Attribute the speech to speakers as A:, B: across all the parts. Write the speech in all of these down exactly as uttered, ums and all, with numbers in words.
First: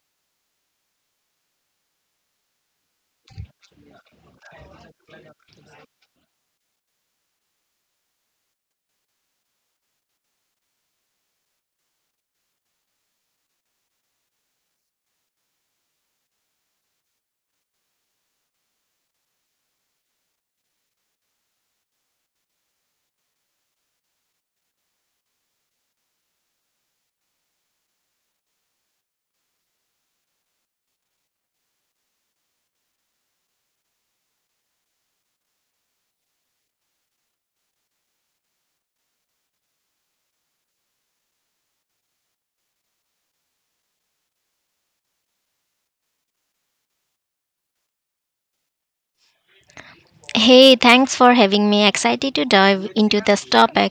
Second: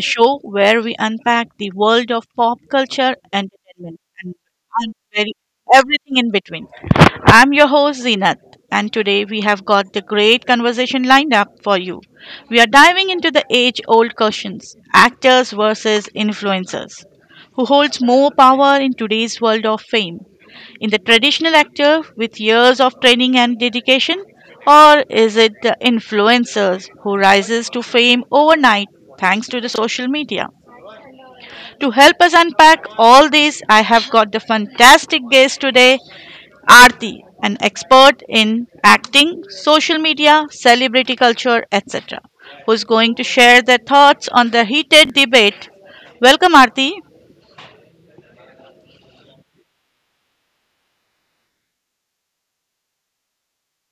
A: show where we unpack the world of pop culture, entertainment, and and very, everything in between. I'm your host, Zinat, and today we have got the great conversation lined up for you. We are diving into the age old questions actors versus influencers. Who holds more power in today's world of fame? In the traditional actor with years of training and dedication, or is it the influencers who rises to fame overnight thanks to the social media. To help us unpack all this, I have got the fantastic guest today, Aarti, an expert in acting, social media, celebrity culture, etc. Who's going to share their thoughts on the heated debate. Welcome, Aarti.
B: Hey, thanks for having me. Excited to dive into this topic.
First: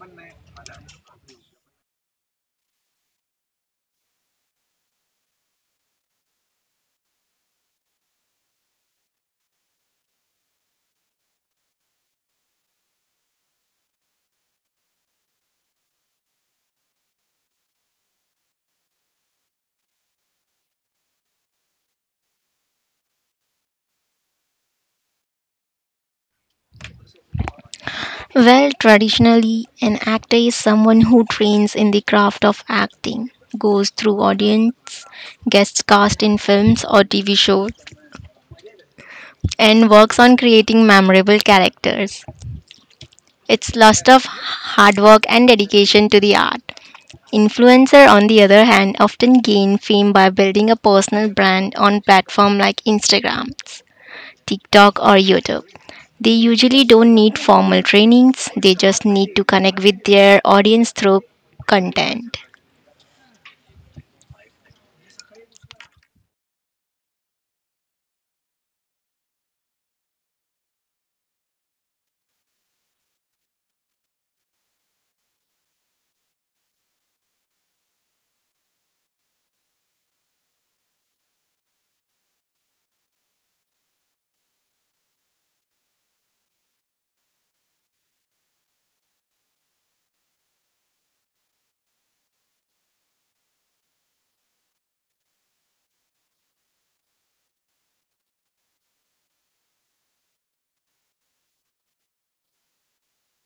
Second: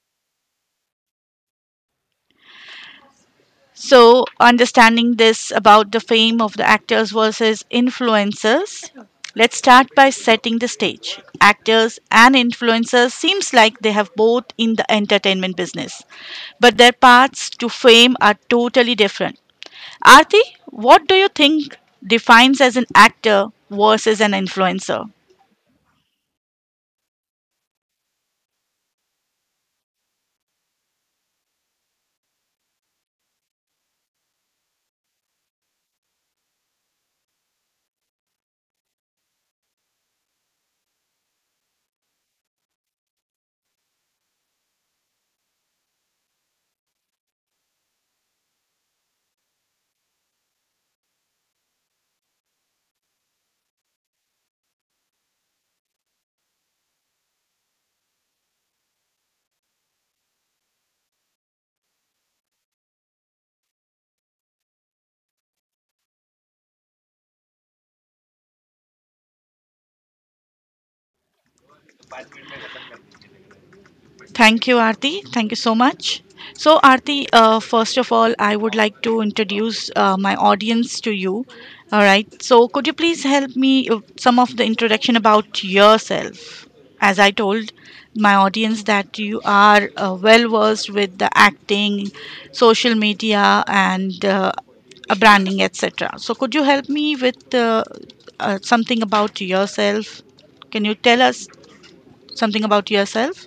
A: So, understanding this about the fame of the actors versus influencers, let's start by setting the stage. Actors and influencers seems like they have both in the entertainment business, but their paths to fame are totally different. Arti, what do you think defines as an actor versus an influencer?
B: Well, traditionally, an actor is someone who trains in the craft of acting, goes through audience, gets cast in films or T V shows, and works on creating memorable characters. It's lots of hard work and dedication to the art. Influencer, on the other hand, often gain fame by building a personal brand on platforms like Instagram, TikTok, or YouTube. They usually don't need formal trainings, they just need to connect with their audience through content.
A: Thank you, Aarti. Thank you so much. So, Aarti, uh, first of all, I would like to introduce uh, my audience to you. All right. So, could you please help me uh, some of the introduction about yourself? As I told my audience that you are uh, well versed with the acting, social media, and uh, uh, branding, et cetera. So, could you help me with uh, uh, something about yourself? Can you tell us something about yourself?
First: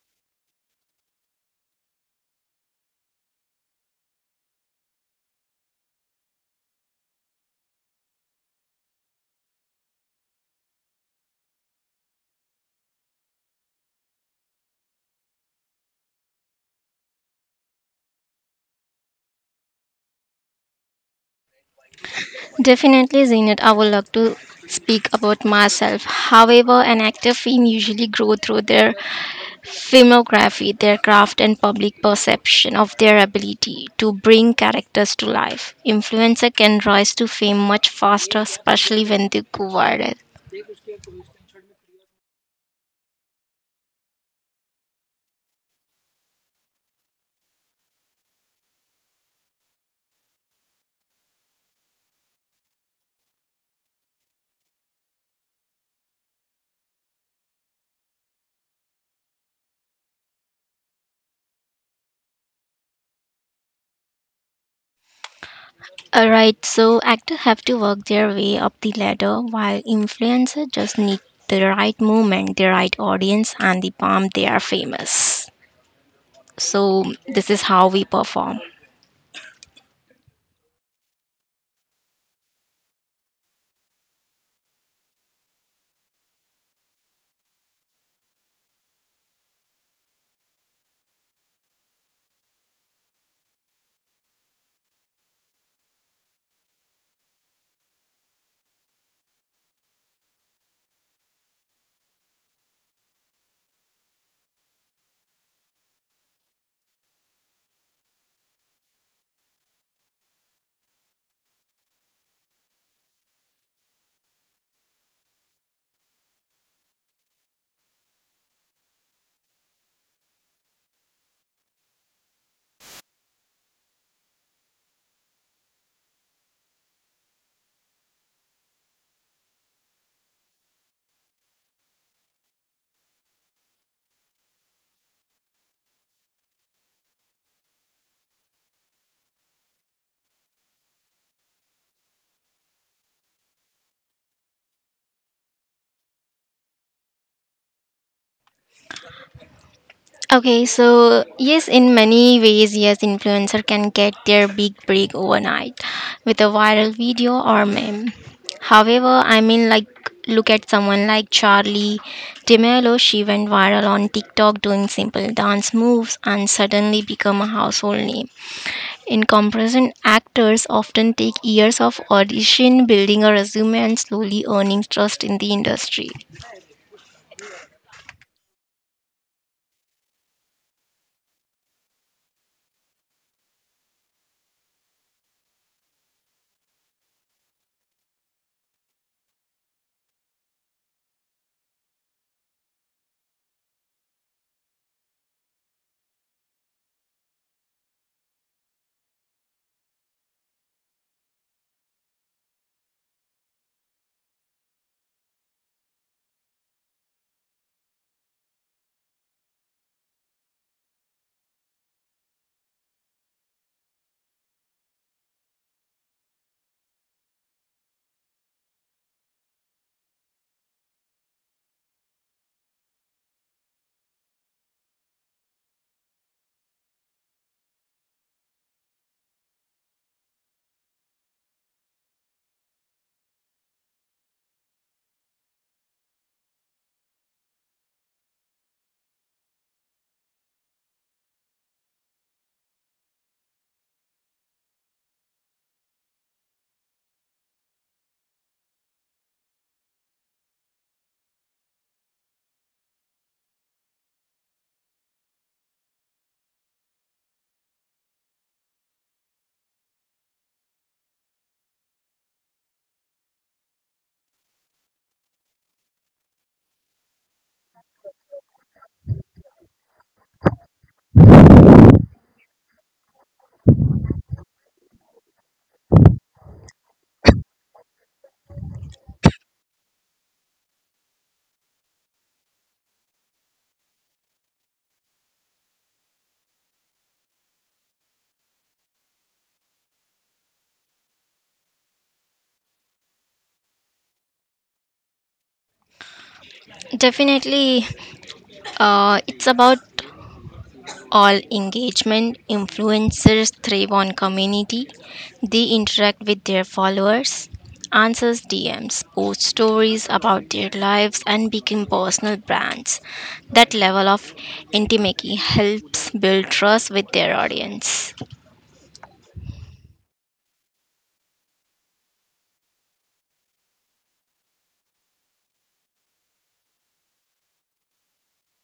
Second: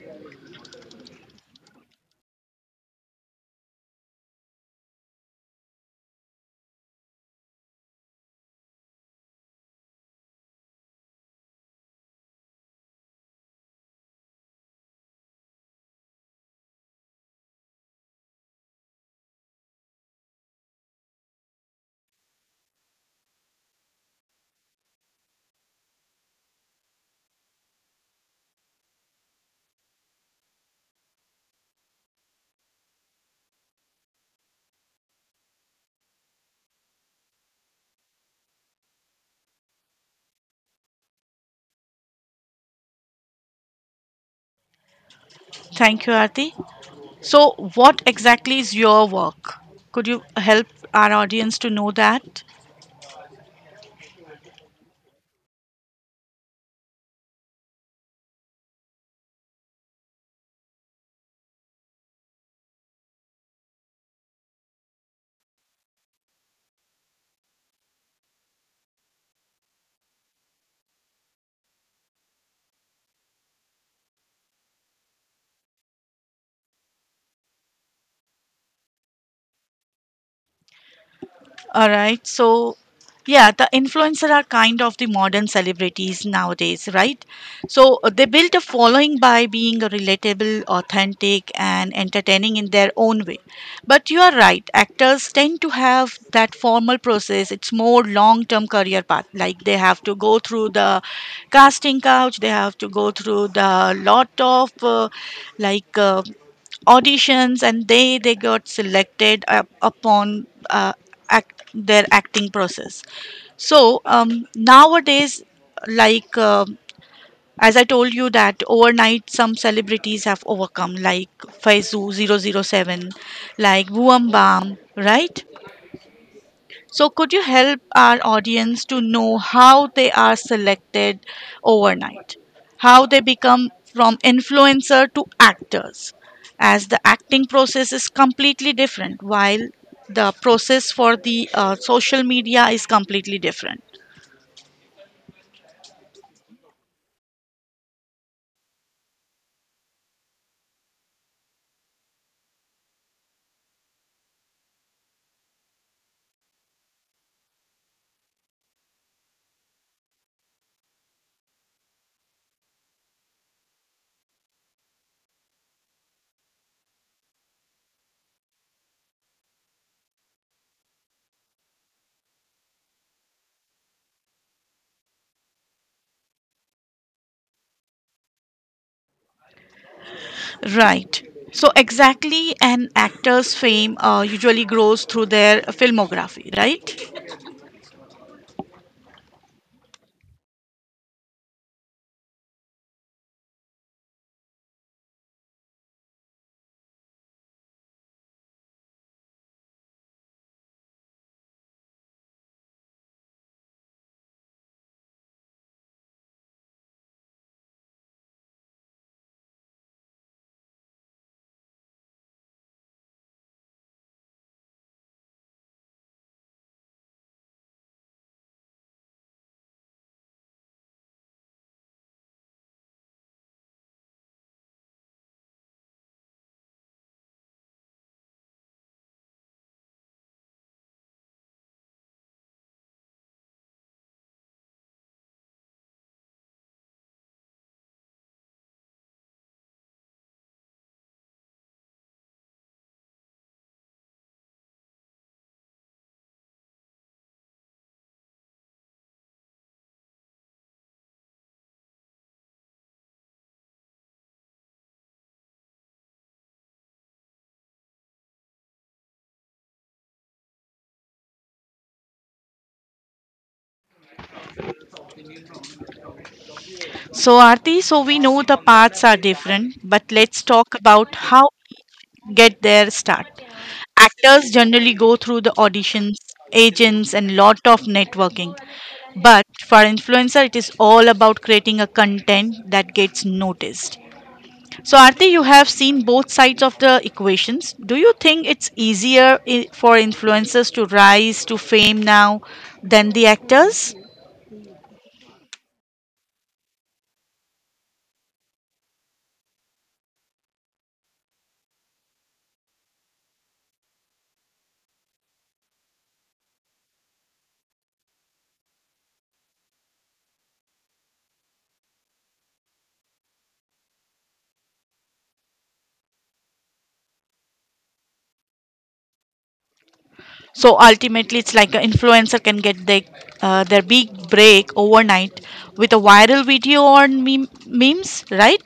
B: Definitely, Zinat. I would like to speak about myself. However, an actor fame usually grow through their filmography, their craft, and public perception of their ability to bring characters to life. Influencer can rise to fame much faster, especially when they go viral.
A: Thank you, Aarti. So, what exactly is your work? Could you help our audience to know that?
B: All right, so actors have to work their way up the ladder while influencers just need the right moment, the right audience, and the palm, they are famous. So, this is how we perform.
A: All right. So, yeah, the influencer are kind of the modern celebrities nowadays, right? So uh, they built a following by being relatable, authentic, and entertaining in their own way. But you are right. Actors tend to have that formal process. It's more long-term career path. Like they have to go through the casting couch. They have to go through the lot of uh, like uh, auditions, and they they got selected uh, upon uh, act, their acting process. So um, nowadays, like uh, as I told you, that overnight some celebrities have overcome, like Faizu zero zero seven, like Buam Bam, right? So, could you help our audience to know how they are selected overnight? How they become from influencer to actors, as the acting process is completely different, while the process for the uh, social media is completely different.
B: Okay, so yes, in many ways, yes, influencer can get their big break overnight with a viral video or meme. However, I mean, like, look at someone like Charlie DeMello. She went viral on TikTok doing simple dance moves and suddenly become a household name. In comparison, actors often take years of audition, building a resume, and slowly earning trust in the industry.
A: Right. So, exactly, an actor's fame uh, usually grows through their filmography, right? So, Aarti, so we know the paths are different, but let's talk about how each get their start. Actors generally go through the auditions, agents, and lot of networking. But for influencer, it is all about creating a content that gets noticed. So, Aarti, you have seen both sides of the equations. Do you think it's easier i- for influencers to rise to fame now than the actors?
B: Definitely, uh, it's about all engagement. Influencers thrive on community, they interact with their followers, answers D Ms, post stories about their lives, and become personal brands. That level of intimacy helps build trust with their audience.
A: So ultimately, it's like an influencer can get their uh, their big break overnight with a viral video or meme- memes, right?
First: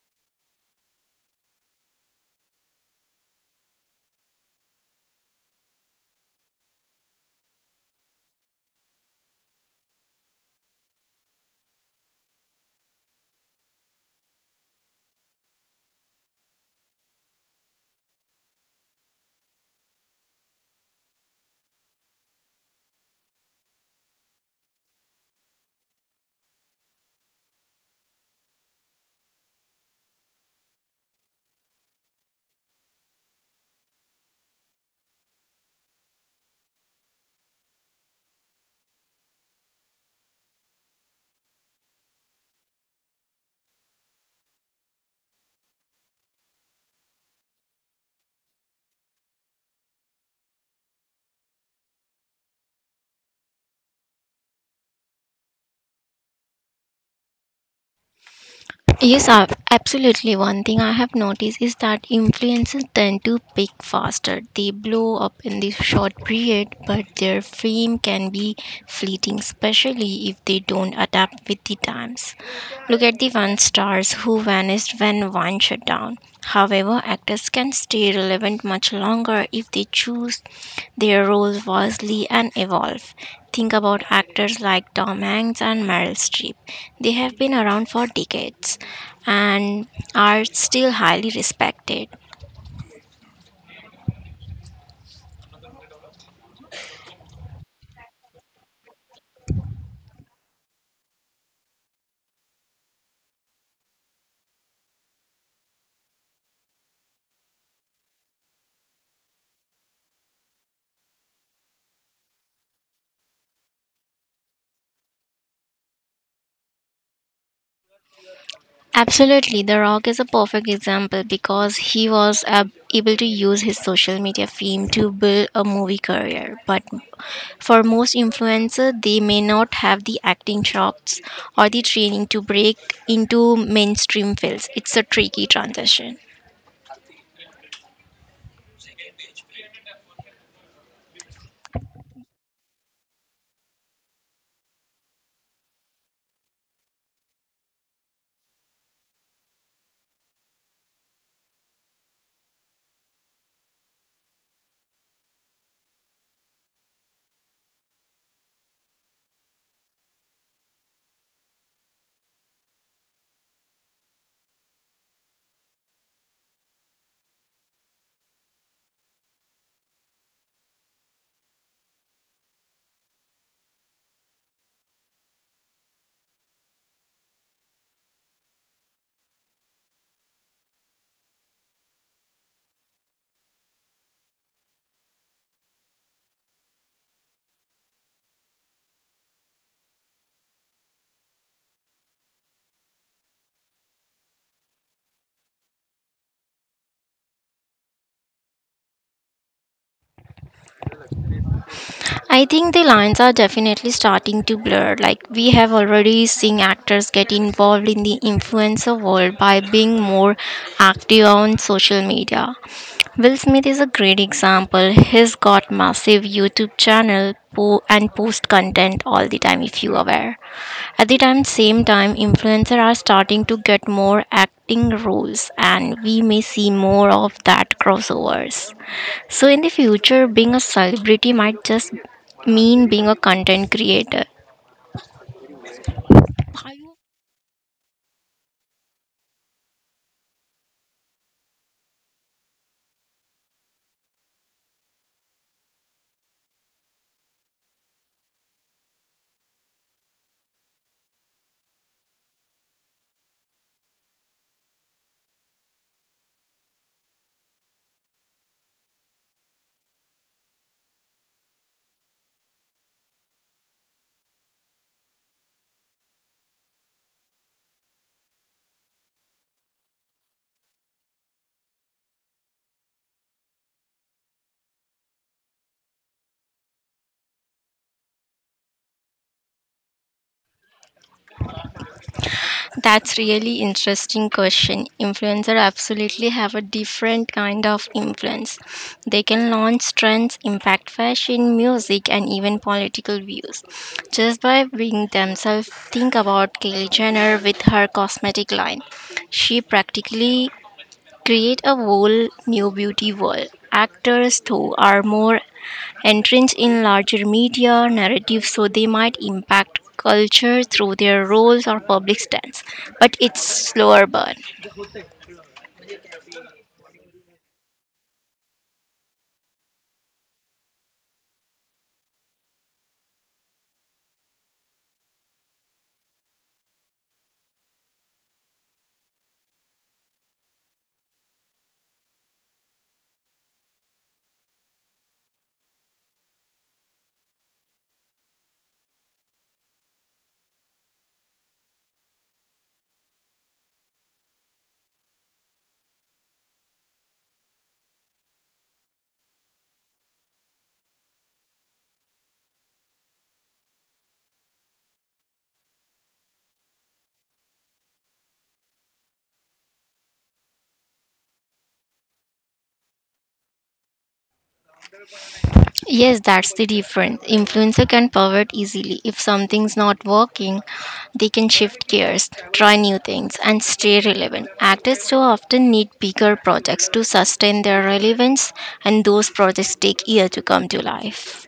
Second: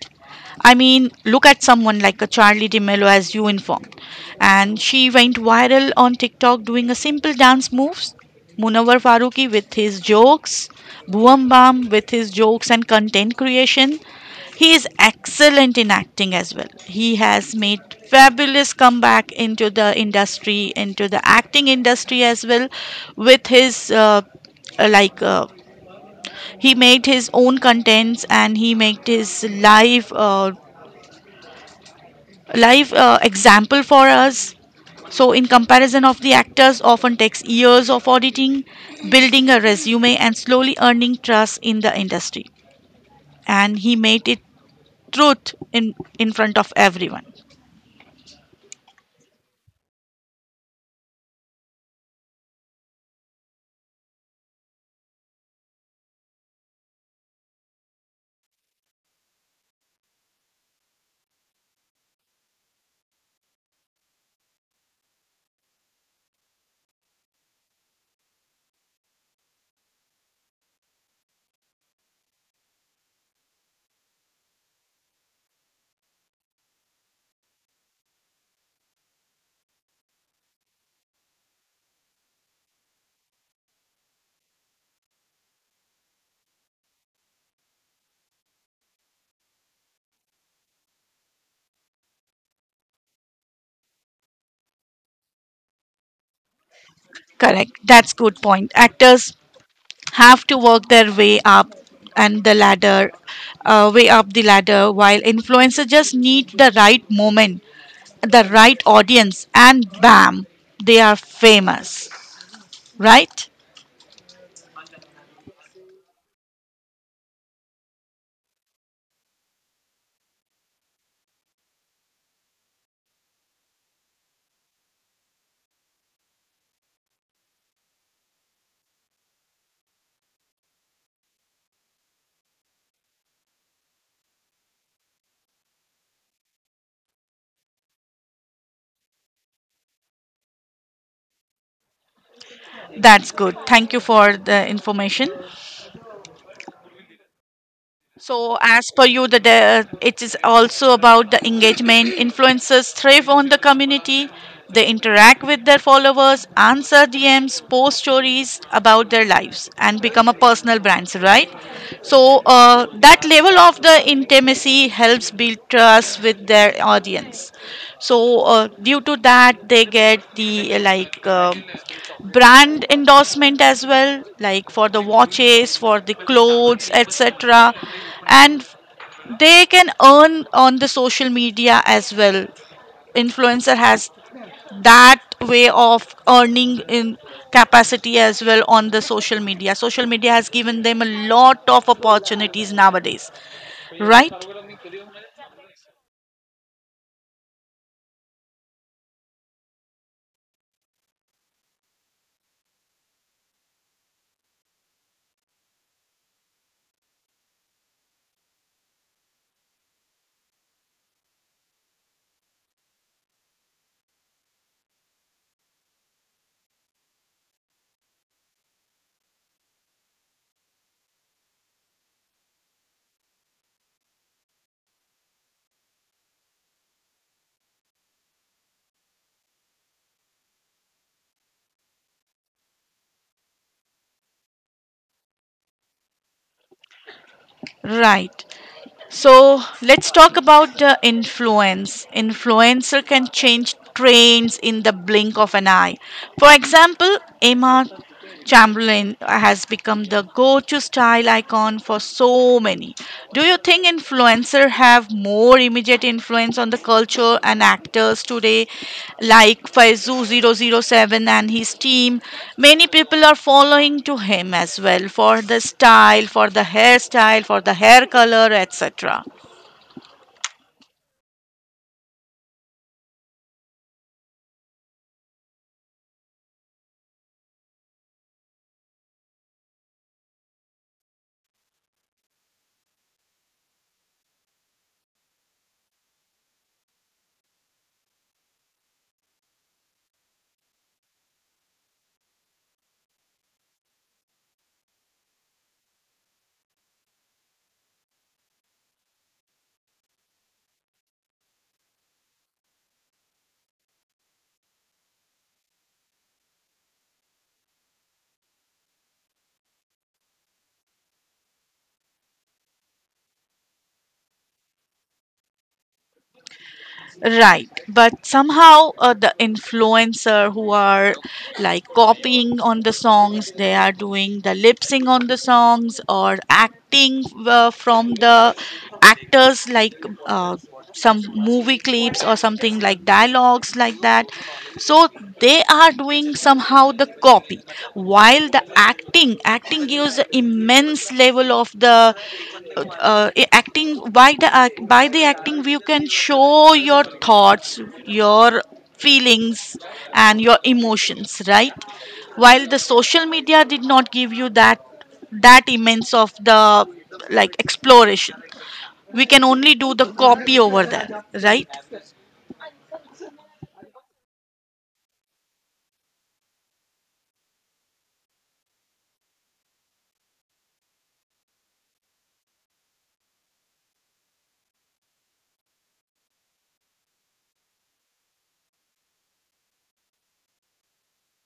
A: I mean, look at someone like a Charlie DeMello, as you informed, and she went viral on TikTok doing a simple dance moves. Munawar Faruqi with his jokes, Bhuam Bam with his jokes and content creation, he is excellent in acting as well. He has made fabulous comeback into the industry, into the acting industry as well, with his uh, uh, like uh, he made his own contents, and he made his live uh, live uh, example for us. So, in comparison of the actors, often takes years of auditing, building a resume, and slowly earning trust in the industry. And he made it truth in in front of everyone.
B: Yes, ab- absolutely. One thing I have noticed is that influencers tend to pick faster. They blow up in this short period, but their fame can be fleeting, especially if they don't adapt with the times. Look at the one stars who vanished when Vine shut down. However, actors can stay relevant much longer if they choose their roles vastly and evolve. Think about actors like Tom Hanks and Meryl Streep. They have been around for decades and are still highly respected.
A: Correct. That's good point. Actors have to work their way up and the ladder, uh, way up the ladder, while influencers just need the right moment, the right audience, and bam, they are famous. Right?
B: Absolutely, The Rock is a perfect example because he was ab- able to use his social media fame to build a movie career. But for most influencers, they may not have the acting chops or the training to break into mainstream films. It's a tricky transition.
A: That's good. Thank you for the information. So, as per you, the de- it is also about the engagement. Influencers thrive on the community. They interact with their followers, answer D Ms, post stories about their lives, and become a personal brands, right? So, uh, that level of the intimacy helps build trust with their audience. So, uh, due to that, they get the uh, like. um brand endorsement as well, like for the watches, for the clothes, etc. And they can earn on the social media as well. Influencer has that way of earning in capacity as well on the social media. Social media has given them a lot of opportunities nowadays, right?
B: I think the lines are definitely starting to blur. Like, we have already seen actors get involved in the influencer world by being more active on social media. Will Smith is a great example. He's got massive YouTube channel po- and post content all the time if you aware. At the time same time influencers are starting to get more acting roles, and we may see more of that crossovers. So in the future, being a celebrity might just mean being a content creator.
A: Right. So let's talk about uh, influence. Influencer can change trends in the blink of an eye. For example, Emma Chamberlain has become the go to style icon for so many. Do you think influence? Influencer have more immediate influence on the culture and actors today, like Faizu zero zero seven and his team. Many people are following to him as well for the style, for the hairstyle, for the hair color, et cetera.
B: That's really interesting question. Influencer absolutely have a different kind of influence. They can launch trends, impact fashion, music, and even political views just by being themselves. Think about Kylie Jenner with her cosmetic line. She practically create a whole new beauty world. Actors too are more entrance in larger media narratives, so they might impact culture through their roles or public stance, but it's slower burn.
A: Right, but somehow uh, the influencer who are like copying on the songs, they are doing the lip sync on the songs or acting uh, from the actors like uh, some movie clips or something like dialogues like that. So they are doing somehow the copy, while the acting acting gives immense level of the uh, i- acting. By the act by the acting you can show your thoughts, your feelings, and your emotions, right? While the social media did not give you that that immense of the like exploration. We can only do the copy over there, right?
B: Yes, that's the difference. Influencer can pivot easily if something's not working. They can shift gears, try new things, and stay relevant. Actors too often need bigger projects to sustain their relevance, and those projects take years to come to life.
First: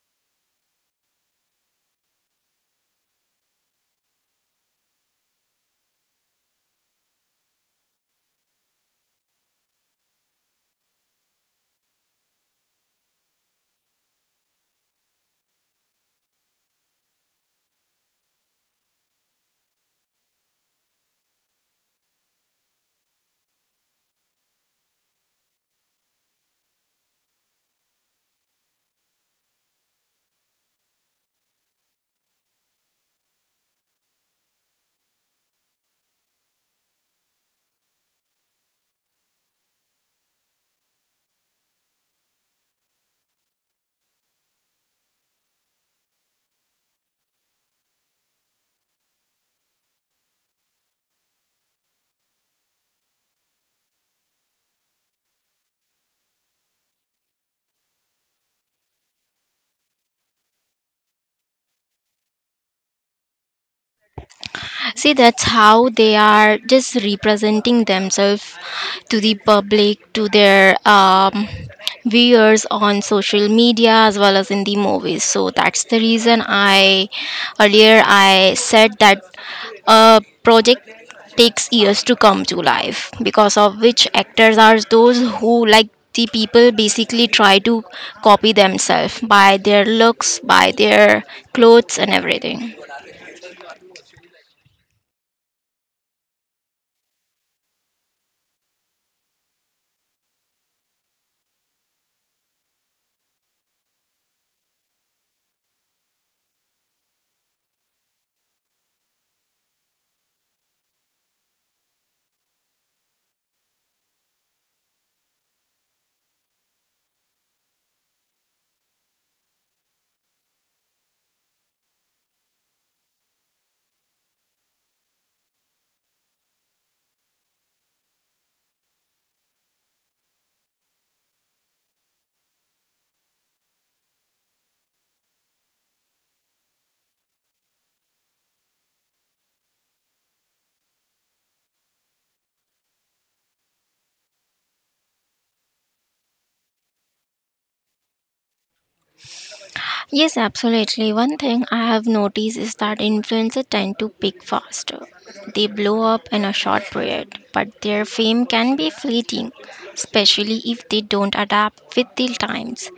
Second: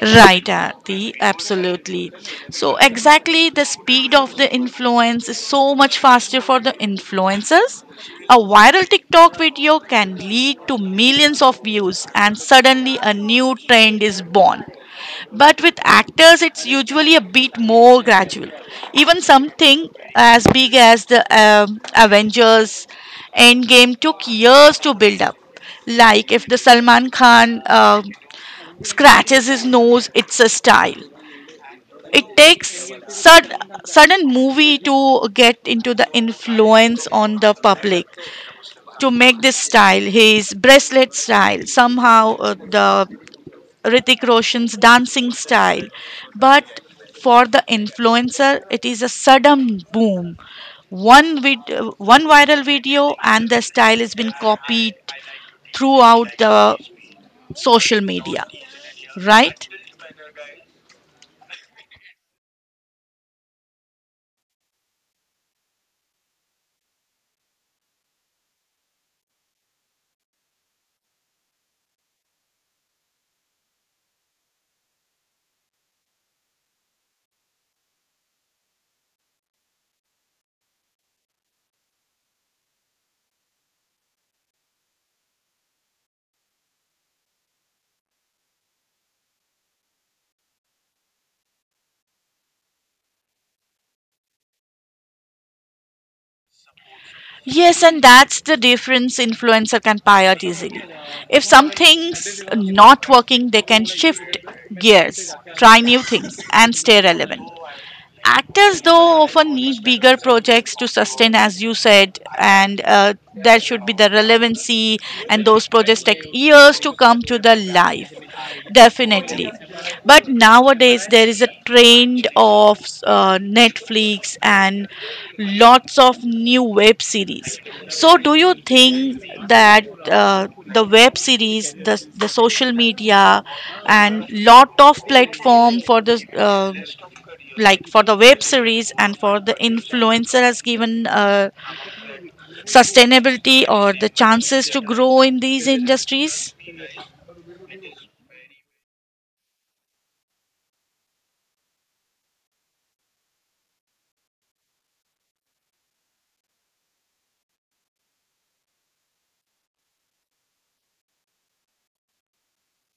A: Right, Arti, absolutely. So, exactly the speed of the influence is so much faster for the influencers. A viral TikTok video can lead to millions of views, and suddenly a new trend is born. But with actors, it's usually a bit more gradual. Even something as big as the um, Avengers Endgame took years to build up. Like if the Salman Khan uh, scratches his nose. It's a style. It takes sud- sudden movie to get into the influence on the public, to make this style his bracelet style somehow. Uh, the Ritik Roshan's dancing style, but for the influencer it is a sudden boom. One vid- uh, one viral video and the style has been copied throughout the social media, right?
B: See, that's how they are just representing themselves to the public, to their um, viewers on social media as well as in the movies. So that's the reason I earlier I said that a project takes years to come to life, because of which actors are those who like the people basically try to copy themselves by their looks, by their clothes, and everything.
A: Yes, and that's the difference. Influencer can pivot easily. If something's not working, they can shift gears, try new things, and stay relevant. Actors, though, often need bigger projects to sustain, as you said, and uh, there should be the relevancy, and those projects take years to come to the life, definitely. But nowadays, there is a trend of uh, Netflix and lots of new web series. So, do you think that uh, the web series, the, the social media, and lot of platform for the uh, like for the web series and for the influencer has given uh, sustainability or the chances to grow in these industries?
B: Yes, absolutely. One thing I have noticed is that influencers tend to peak faster. They blow up in a short period, but their fame can be fleeting, especially if they don't adapt with the times.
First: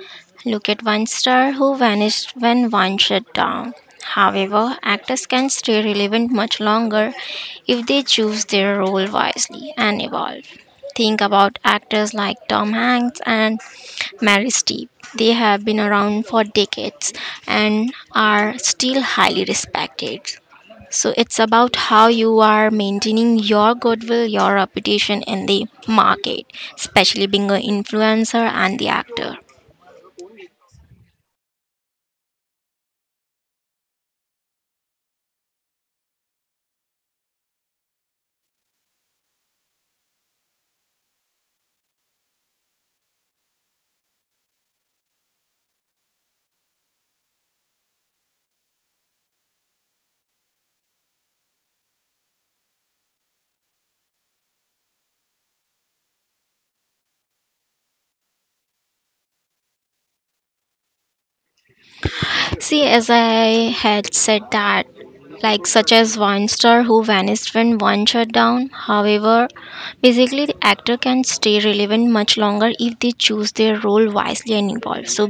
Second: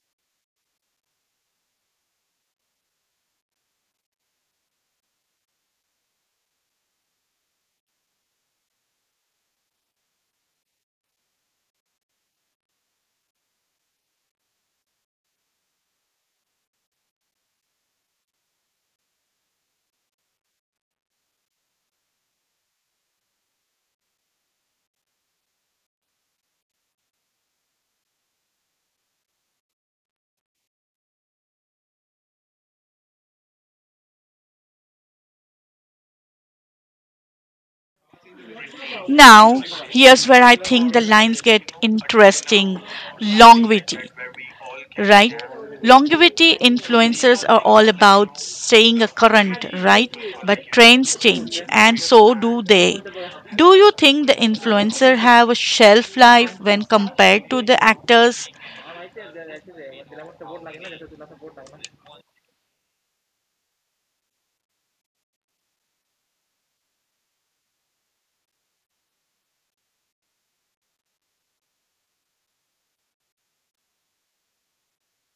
B: Look at one star who vanished when one shut down. However, actors can stay relevant much longer if they choose their role wisely and evolve. Think about actors like Tom Hanks and Mary's Tea. They have been around for decades and are still highly respected. So it's about how you are maintaining your goodwill, your reputation in the market, especially being an influencer and the actor.
A: Now here's where I think the lines get interesting. Longevity, right? Longevity. Influencers are all about staying a current, right? But trends change, and so do they. Do you think the influencer have a shelf life when compared to the actors?
B: See, as I had said that, like such as one star who vanished when one shut down. However, basically the actor can stay relevant much longer if they choose their role wisely and involve. So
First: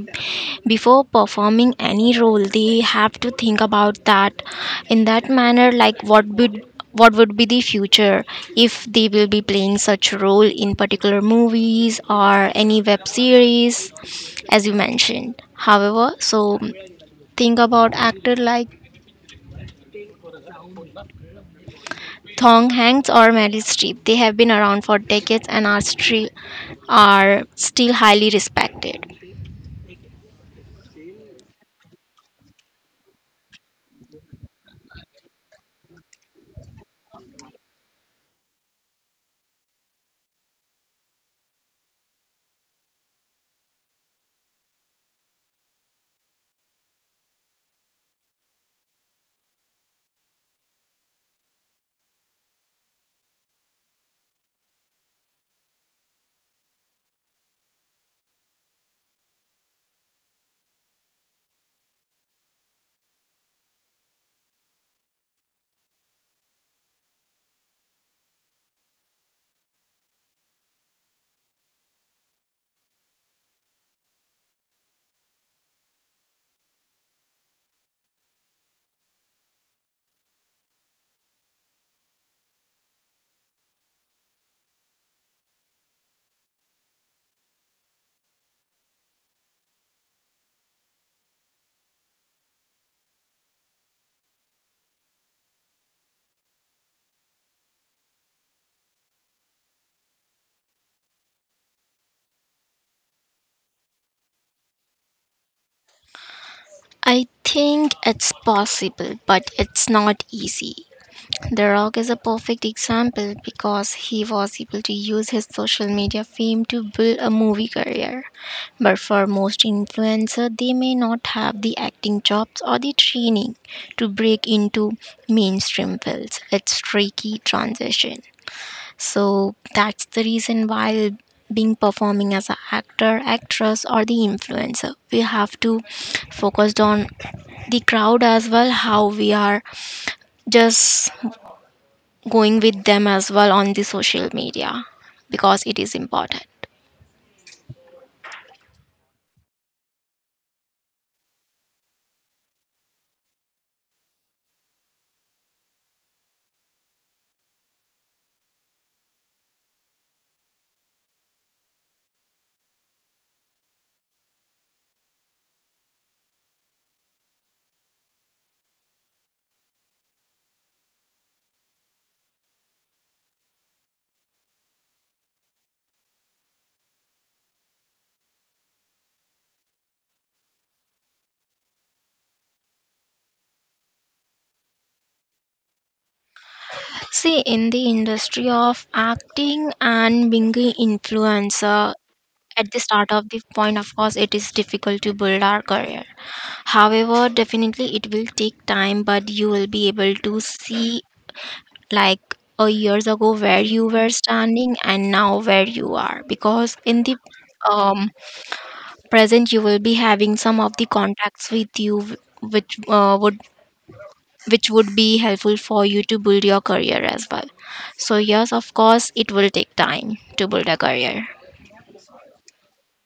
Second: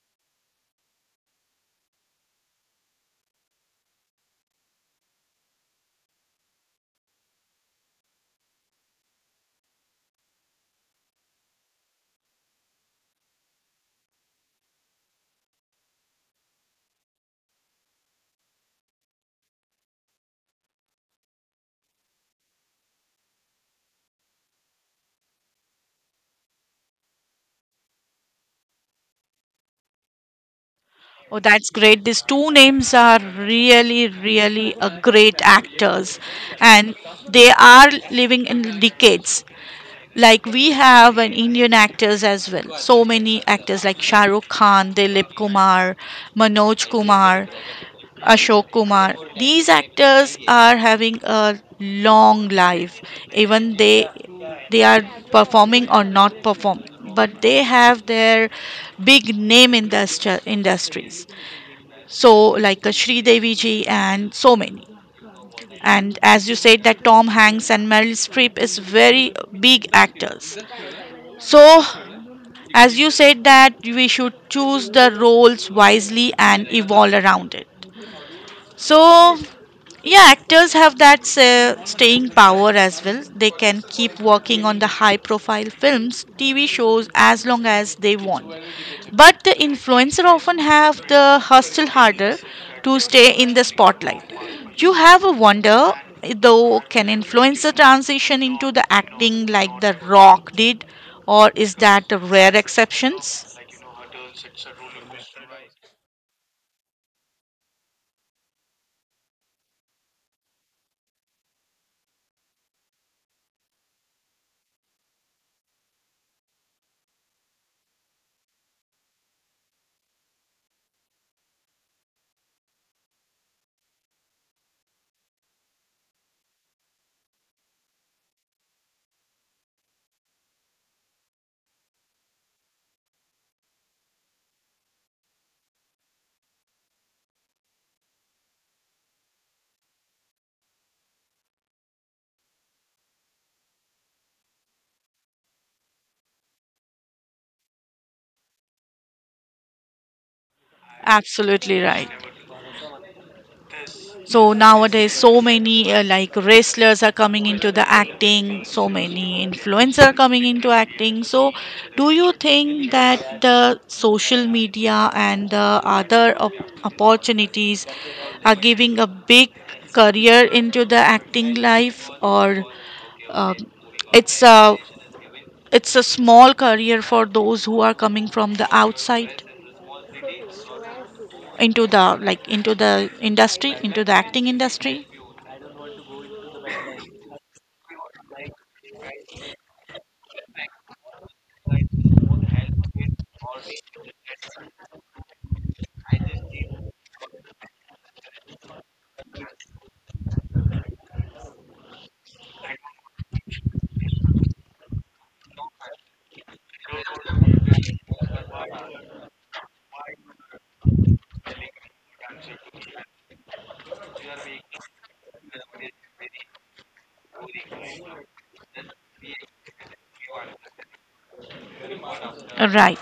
B: before performing any role they have to think about that in that manner, like what would what would be the future if they will be playing such role in particular movies or any web series, as you mentioned. However, so think about actor like Thong Hanks or Meryl Streep. They have been around for decades and are still are still highly respected.
A: Oh, that's great. These two names are really, really a great actors, and they are living in decades. Like we have an Indian actors as well. So many actors like Shah Rukh Khan, Dilip Kumar, Manoj Kumar, Ashok Kumar. These actors are having a long life. Even they they are performing or not perform, but they have their big name in the stu- industries. So, like uh, Sri Devi ji and so many. And as you said, that Tom Hanks and Meryl Streep is very big actors. So, as you said that we should choose the roles wisely and evolve around it. So, yeah, actors have that uh, staying power as well. They can keep working on the high profile films, T V shows as long as they want. But the influencer often have the hustle harder to stay in the spotlight. You have a wonder though, can influencer transition into the acting like The Rock did, or is that a rare exceptions?
B: I think it's possible, but it's not easy. The Rock is a perfect example because he was able to use his social media fame to build a movie career. But for most influencers, they may not have the acting jobs or the training to break into mainstream films. It's tricky transition. So that's the reason why, being performing as an actor, actress, or the influencer, we have to focus on the crowd as well, how we are just going with them as well on the social media, because it is important.
A: Absolutely right. So nowadays, so many uh, like wrestlers are coming into the acting, so many influencers are coming into acting. So, do you think that the social media and the other op- opportunities are giving a big career into the acting life, or um it's a it's a small career for those who are coming from the outside into the like into the industry, into the acting industry?
B: See, in the industry of acting and being an influencer, at the start of the point, of course it is difficult to build our career. However, definitely it will take time, but you will be able to see like a years ago where you were standing and now where you are, because in the um, present you will be having some of the contacts with you wh- which uh, would, which would be helpful for you to build your career as well. So yes, of course it will take time to build a career.
A: Right.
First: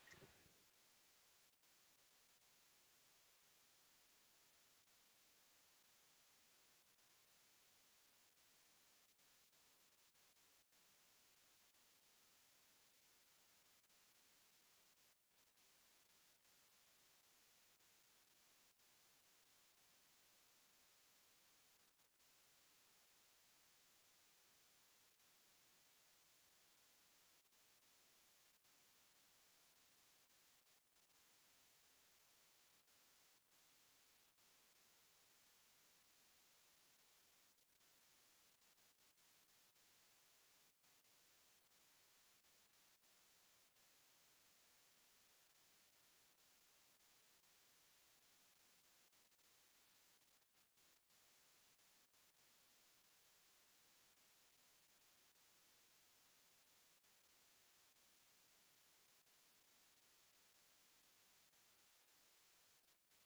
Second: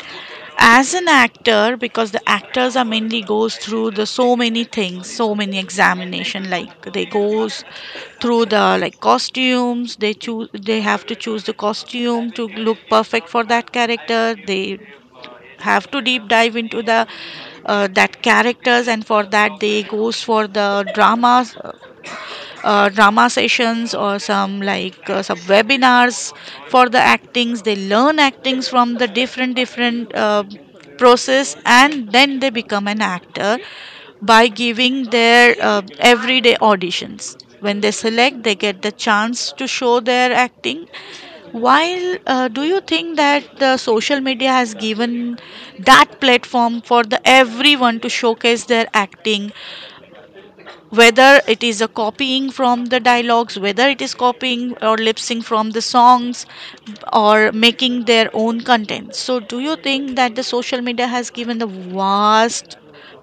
A: As an actor, because the actors are mainly goes through the so many things, so many examination. Like they goes through the like costumes. They choose. They have to choose the costume to look perfect for that character. They have to deep dive into the uh, that characters, and for that they goes for the dramas uh, uh, drama sessions or some like uh, some webinars for the actings they learn actings from the different different uh, process and then they become an actor by giving their uh, everyday auditions when they select they get the chance to show their acting. While uh, Do you think that the social media has given that platform for the everyone to showcase their acting, whether it is a copying from the dialogues, whether it is copying or lip sync from the songs, or making their own content? So do you think that the social media has given the vast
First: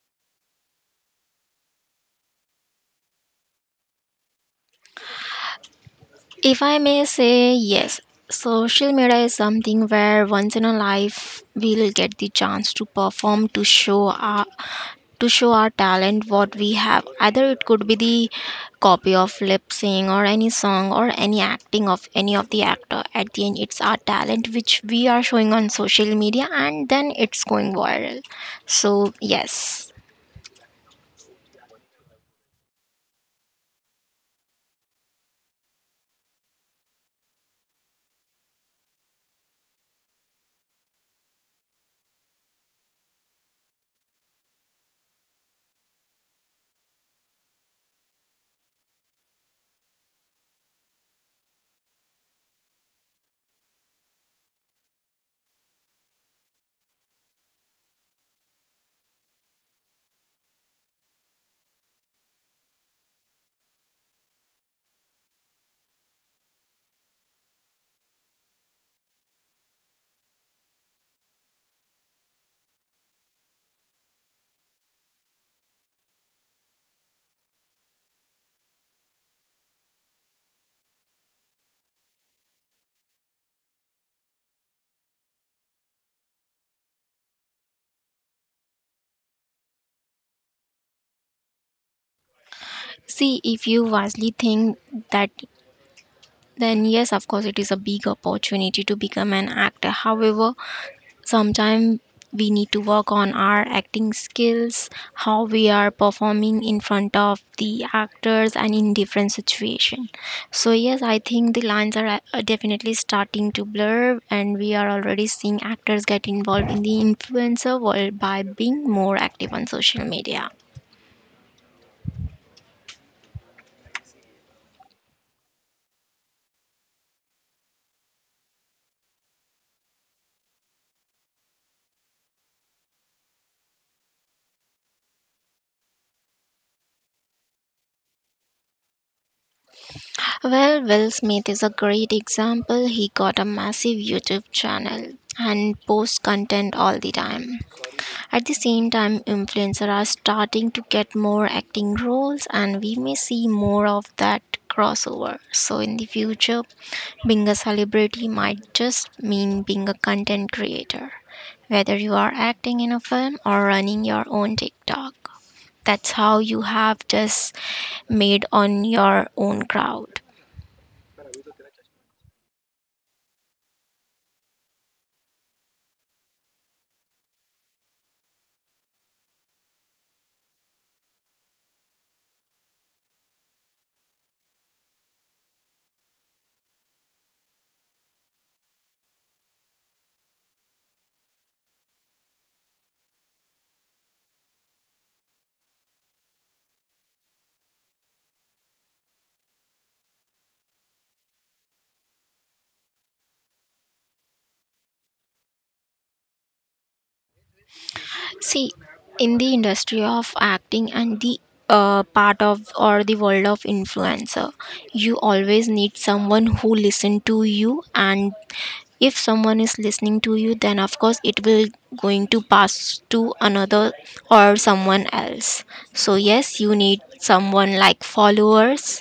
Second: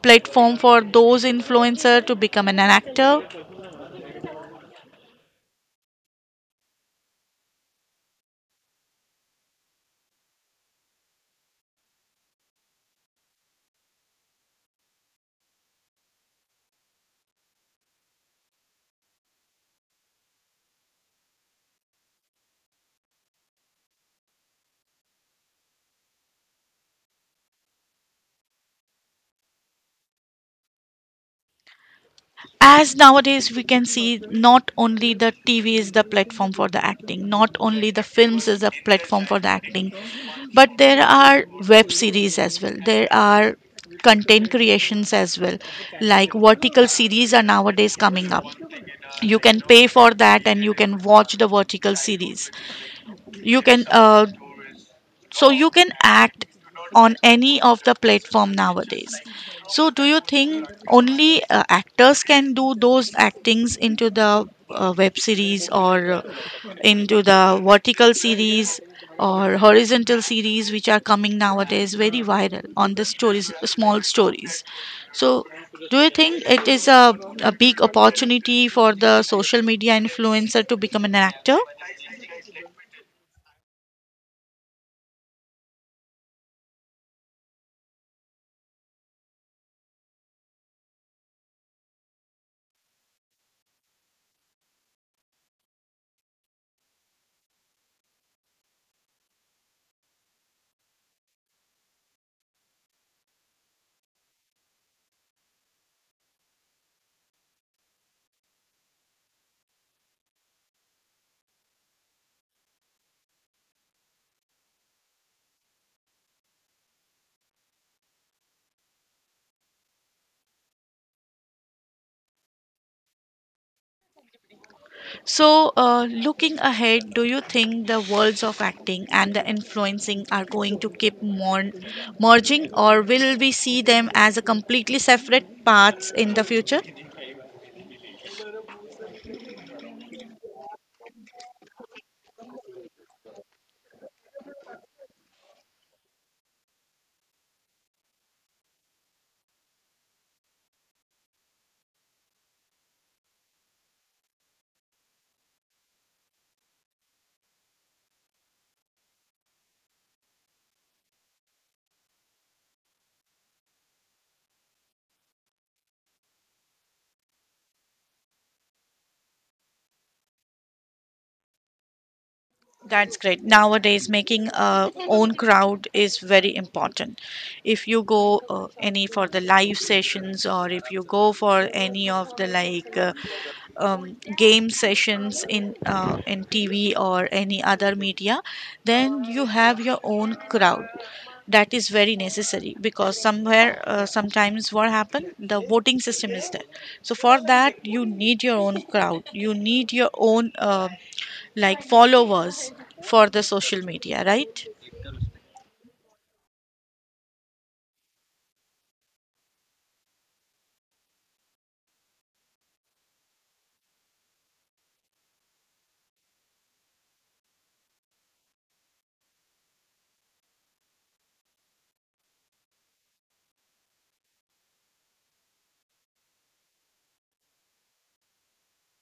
A: platform for those influencer to become an actor?
B: If I may say, yes, social media is something where once in a life we'll get the chance to perform, to show our to show our talent, what we have. Either it could be the copy of lip sync or any song or any acting of any of the actor. At the end, it's our talent which we are showing on social media, and then it's going viral. So yes.
A: As nowadays we can see, not only the tv is the platform for the acting, not only the films is a platform for the acting, but there are web series as well, there are content creations as well, like vertical series are nowadays coming up. You can pay for that and you can watch the vertical series. You can uh, so you can act on any of the platform nowadays. So do you think only uh, actors can do those actings into the uh, web series or uh, into the vertical series or horizontal series which are coming nowadays very viral on the stories, small stories? So do you think it is a, a big opportunity for the social media influencer to become an actor?
B: See, if you wisely think that, then yes, of course it is a big opportunity to become an actor. However, sometimes we need to work on our acting skills, how we are performing in front of the actors and in different situations. So yes, I think the lines are uh, definitely starting to blur, and we are already seeing actors get involved in the influencer world by being more active on social media.
A: So, uh, looking ahead, do you think the worlds of acting and the influencing are going to keep mon- merging, or will we see them as a completely separate paths in the future?
B: Well, Will Smith is a great example. He got a massive YouTube channel and posts content all the time. At the same time, influencers are starting to get more acting roles, and we may see more of that crossover. So, in the future, being a celebrity might just mean being a content creator, whether you are acting in a film or running your own TikTok. That's how you have just made on your own crowd.
A: That's great. Nowadays, making a own crowd is very important. If you go uh, any for the live sessions, or if you go for any of the like uh, um, game sessions in uh, in T V or any other media, then you have your own crowd. That is very necessary because somewhere, uh, sometimes what happen, the voting system is there. So for that, you need your own crowd. You need your own uh, like followers for the social media, right?
B: See, in the industry of acting and the uh, part of or the world of influencer, you always need someone who listen to you, and if someone is listening to you, then of course it will going to pass to another or someone else. So yes, you need someone like followers,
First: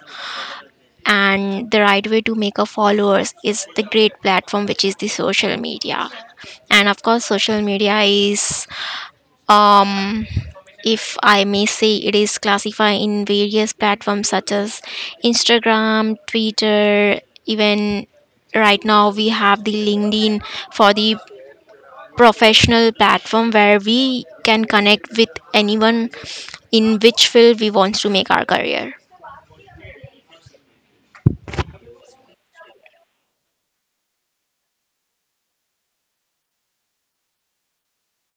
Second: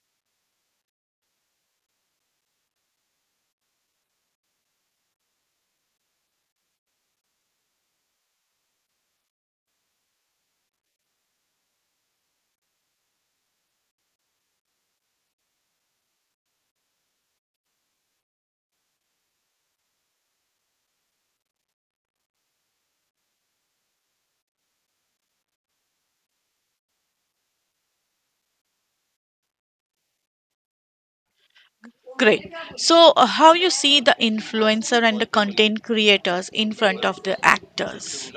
B: and the right way to make a followers is the great platform, which is the social media. And of course, social media is, um if I may say, it is classified in various platforms such as Instagram, Twitter, even right now we have the LinkedIn for the professional platform where we can connect with anyone in which field we want to make our career.
A: Great. So, uh, how you see the influencer and the content creators in front of the actors?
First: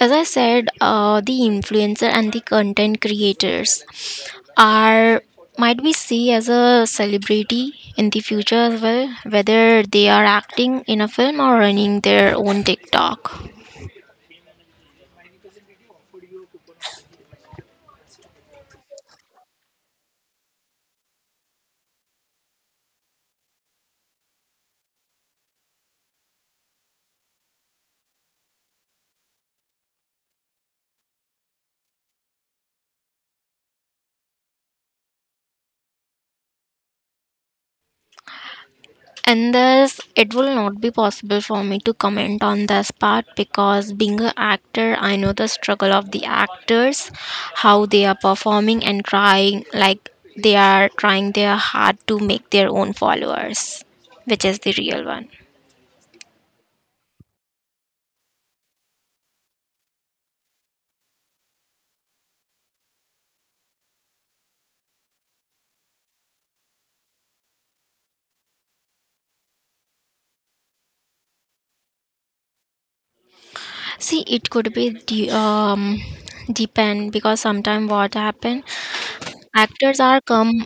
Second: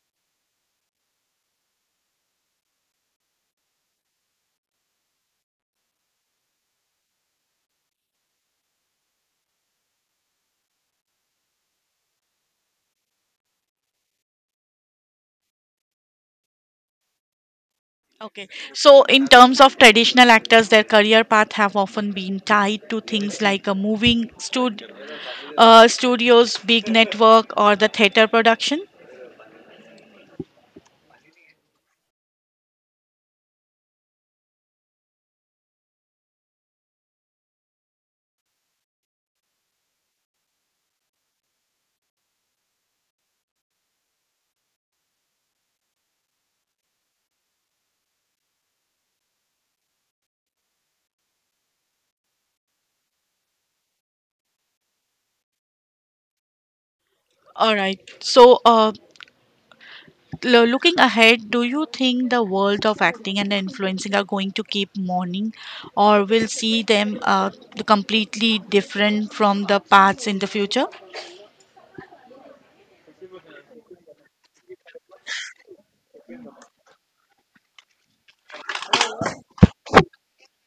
B: As I said, uh, the influencer and the content creators are might be see as a celebrity in the future as well, whether they are acting in a film or running their own TikTok.
A: Okay. So, in terms of traditional actors, their career path have often been tied to things like a moving stud- uh, studios, big network, or the theater production.
B: And thus, it will not be possible for me to comment on this part, because being an actor, I know the struggle of the actors, how they are performing and trying, like they are trying their hard to make their own followers, which is the real one.
A: All right. So, uh, Lo- Looking ahead, do you think the world of acting and influencing are going to keep mourning, or will see them uh, completely different from the paths in the future?
B: See, it could be de- um, depend, because sometimes what happen, actors are come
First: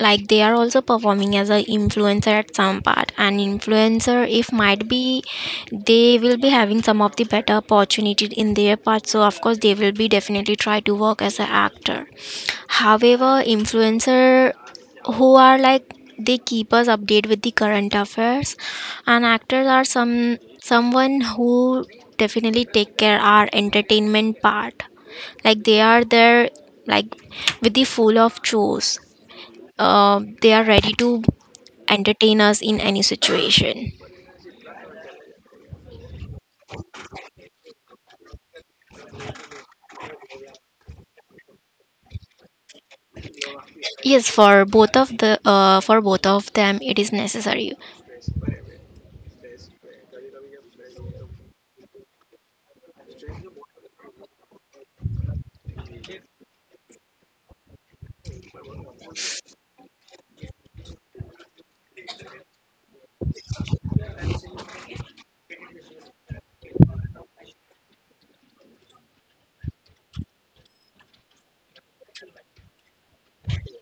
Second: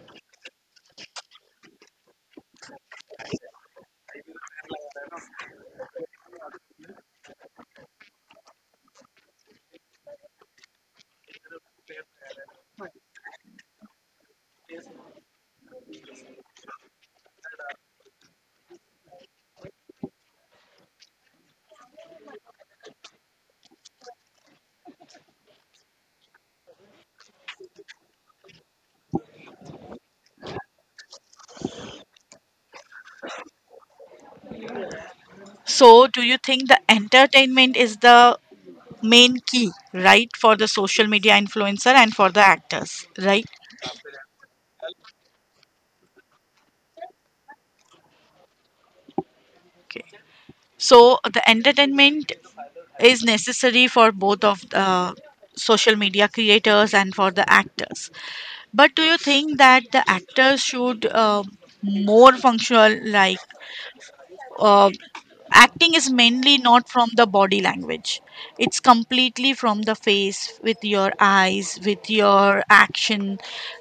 B: like they are also performing as a influencer at some part. And influencer, if might be, they will be having some of the better opportunity in their part. So of course, they will be definitely try to work as an actor. However, influencer who are like they keep us update with the current affairs, and actors are some someone who definitely take care our entertainment part, like they are there, like with the full of chores, uh, they are ready to entertain us in any situation.
A: So, do you think the entertainment is the main key, right, for the social media influencer and for the actors, right?
B: Yes, for both of the uh, for both of them it is necessary.
A: Okay. So, the entertainment is necessary for both of the social media creators and for the actors. But do you think that the actors should uh, more functional, like uh, acting is mainly not from the body language. It's completely from the face with your eyes, with your action,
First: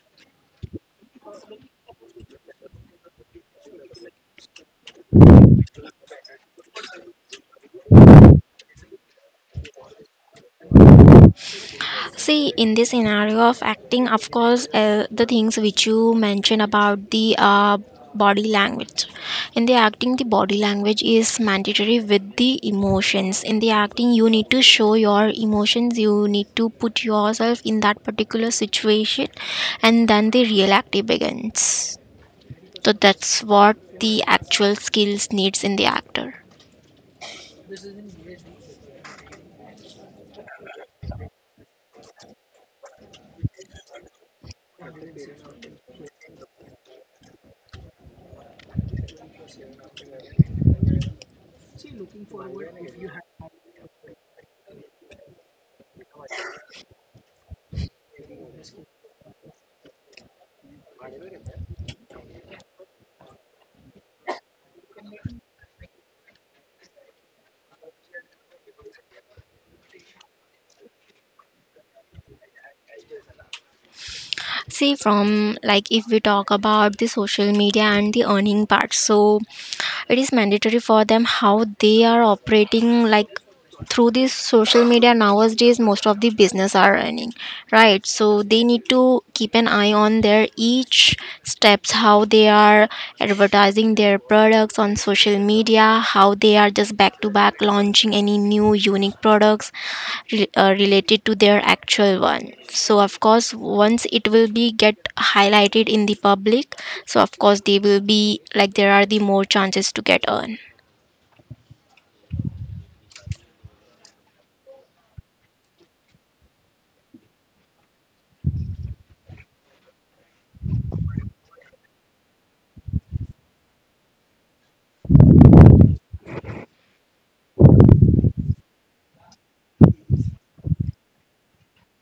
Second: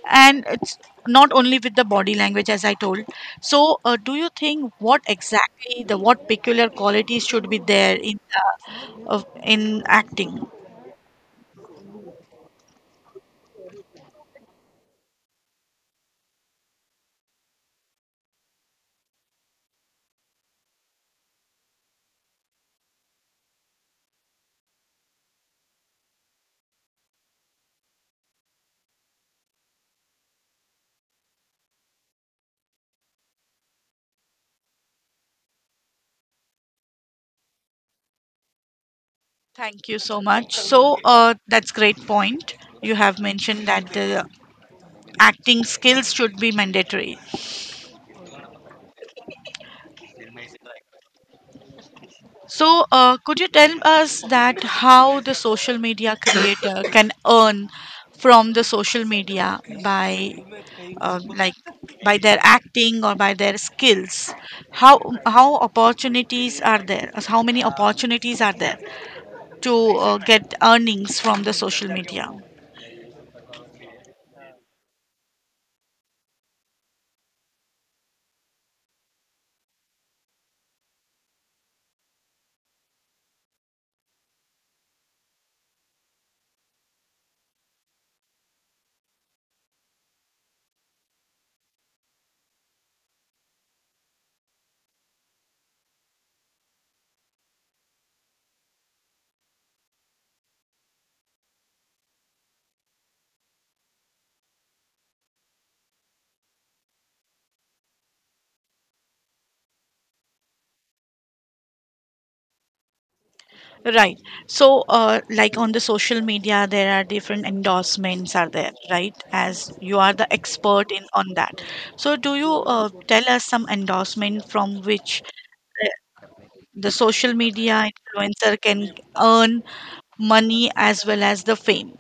A: and it's not only with the body language as I told. So uh, do you think what exactly the what peculiar qualities should be there in uh, of- in acting?
B: See, in this scenario of acting, of course, uh, the things which you mentioned about the uh, body language. In the acting, the body language is mandatory with the emotions. In the acting, you need to show your emotions, you need to put yourself in that particular situation, and then the real acting begins. So, that's what the actual skills needs in the actor.
A: Thank you so much. So uh, that's great point. You have mentioned that the acting skills should be mandatory. So, uh, could you tell us that how the social media creator can earn from the social media by uh, like by their acting or by their skills? How how opportunities are there? How many opportunities are there to uh, get earnings from the social media?
B: See, from like if we talk about the social media and the earning part, so it is mandatory for them how they are operating, like through this social media nowadays most of the business are running, right? So they need to keep an eye on their each steps, how they are advertising their products on social media, how they are just back to back launching any new unique products re- uh, related to their actual one. So of course, once it will be get highlighted in the public, so of course they will be like there are the more chances to get earn.
A: Right. So, uh, like on the social media, there are different endorsements are there, right? As you are the expert in on that. So, do you uh, tell us some endorsement from which the social media influencer can earn money as well as the fame?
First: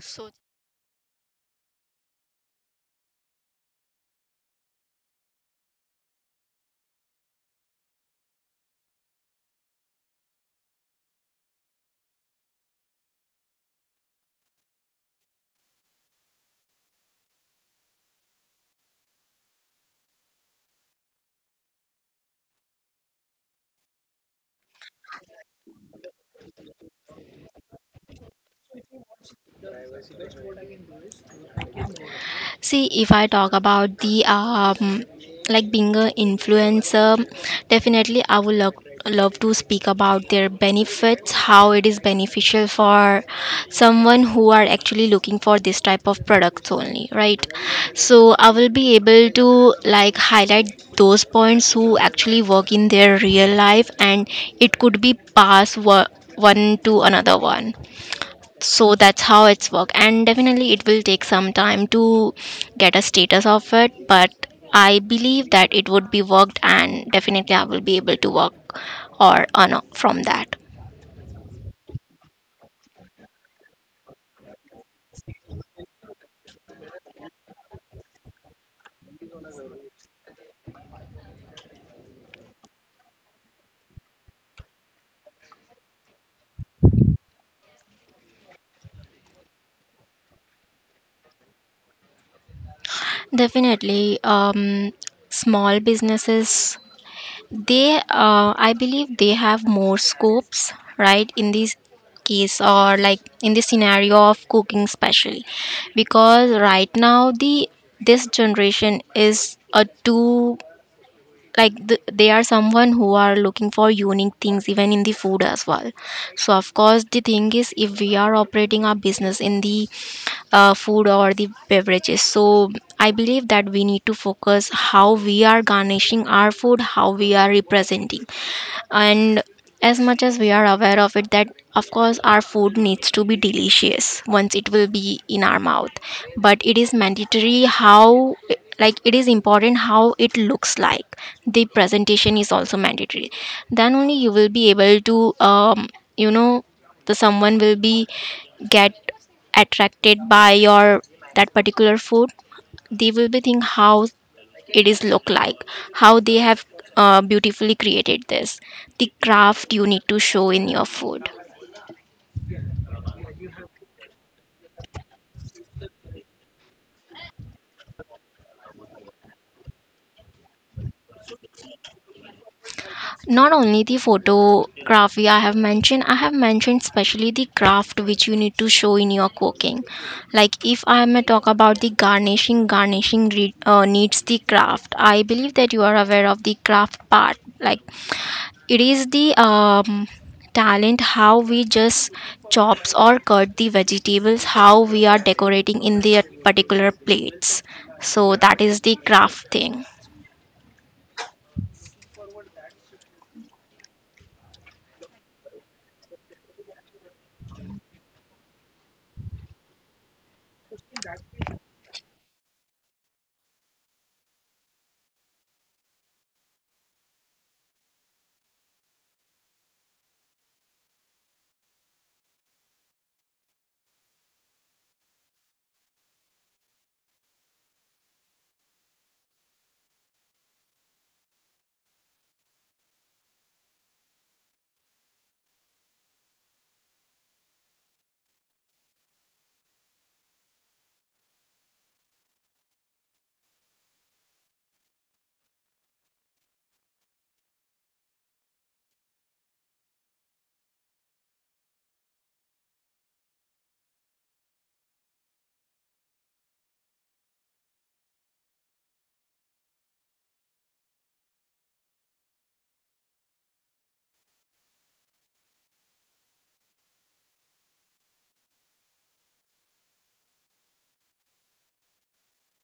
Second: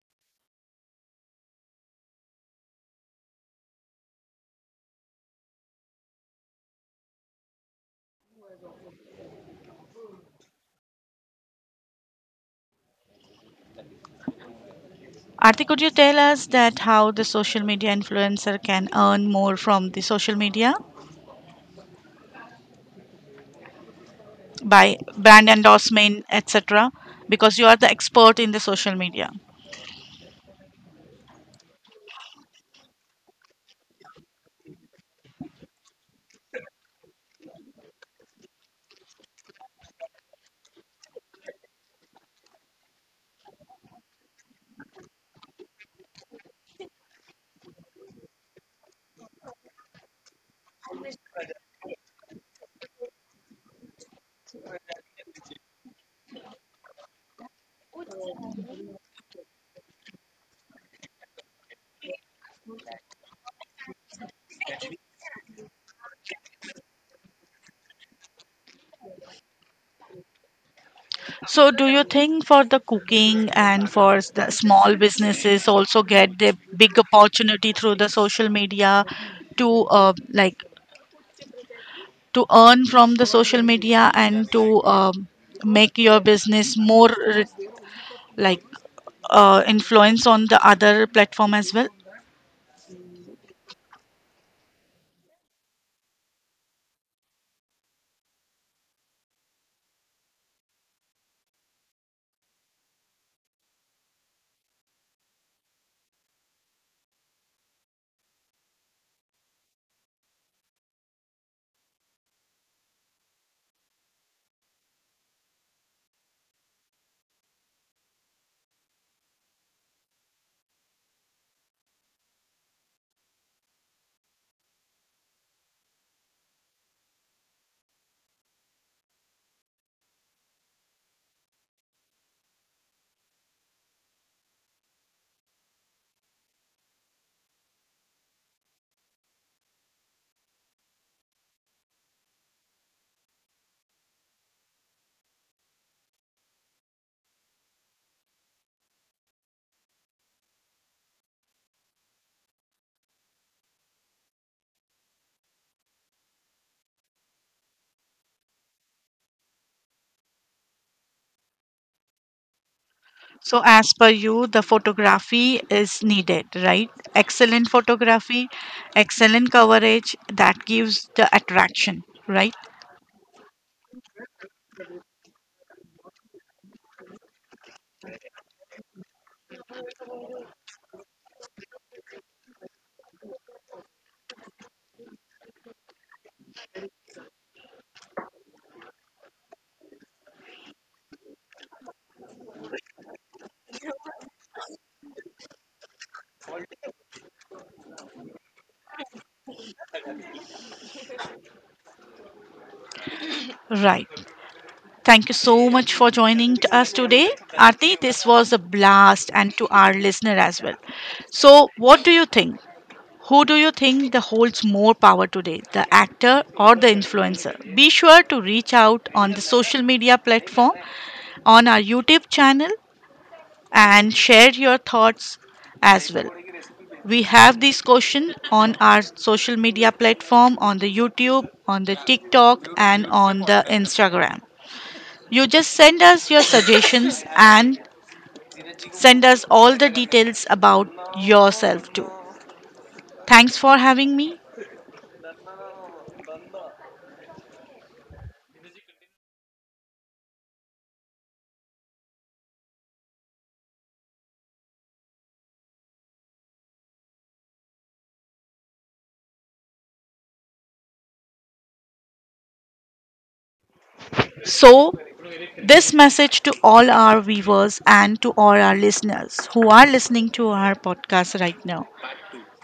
B: So
A: Arti, could you tell us that how the social media influencer can earn more from the social media by brand endorsement, et cetera? Because you are the expert in the social media.
B: see, if I talk about the um, like being a influencer, definitely I would love love to speak about their benefits, how it is beneficial for someone who are actually looking for this type of products only, right? So I will be able to like highlight those points who actually work in their real life, and it could be pass wo- one to another one. So that's how it's work, and definitely it will take some time to get a status of it, but I believe that it would be worked and definitely I will be able to work or earn from that.
A: So, do you think for the cooking and for s- the small businesses also get the big opportunity through the social media to uh, like to earn from the social media and to um, make your business more re- like uh, influence on the other platform as well?
B: Definitely, um, small businesses, they uh, I believe they have more scopes, right? In this case, or like in the scenario of cooking especially, because right now the this generation is a too, like th- they are someone who are looking for unique things even in the food as well. So of course, the thing is, if we are operating our business in the uh, food or the beverages, so I believe that we need to focus how we are garnishing our food, how we are representing. And as much as we are aware of it, that of course our food needs to be delicious once it will be in our mouth, but it is mandatory how, like it is important how it looks like. The presentation is also mandatory, then only you will be able to um, you know, the someone will be get attracted by your that particular food. They will be think how it is look like, how they have uh, beautifully created this. The craft you need to show in your food.
A: So, as per you, the photography is needed, right? Excellent photography, excellent coverage that gives the attraction, right?
B: Not only the photography, I have mentioned, I have mentioned especially the craft which you need to show in your cooking. Like, if I may talk about the garnishing, garnishing re- uh, needs the craft. I believe that you are aware of the craft part. Like, it is the um, talent how we just chops or cut the vegetables, how we are decorating in the particular plates. So that is the craft thing.
A: Right. Thank you so much for joining to us today, Aarti. This was a blast, and to our listener as well. So, what do you think? Who do you think that holds more power today, the actor or the influencer? Be sure to reach out on the social media platform, on our YouTube channel, and share your thoughts as well. We have this question on our social media platform, on the YouTube, on the TikTok, and on the Instagram. You just send us your suggestions and send us all the details about yourself too. Thanks for having me. So, this message to all our viewers and to all our listeners who are listening to our podcast right now.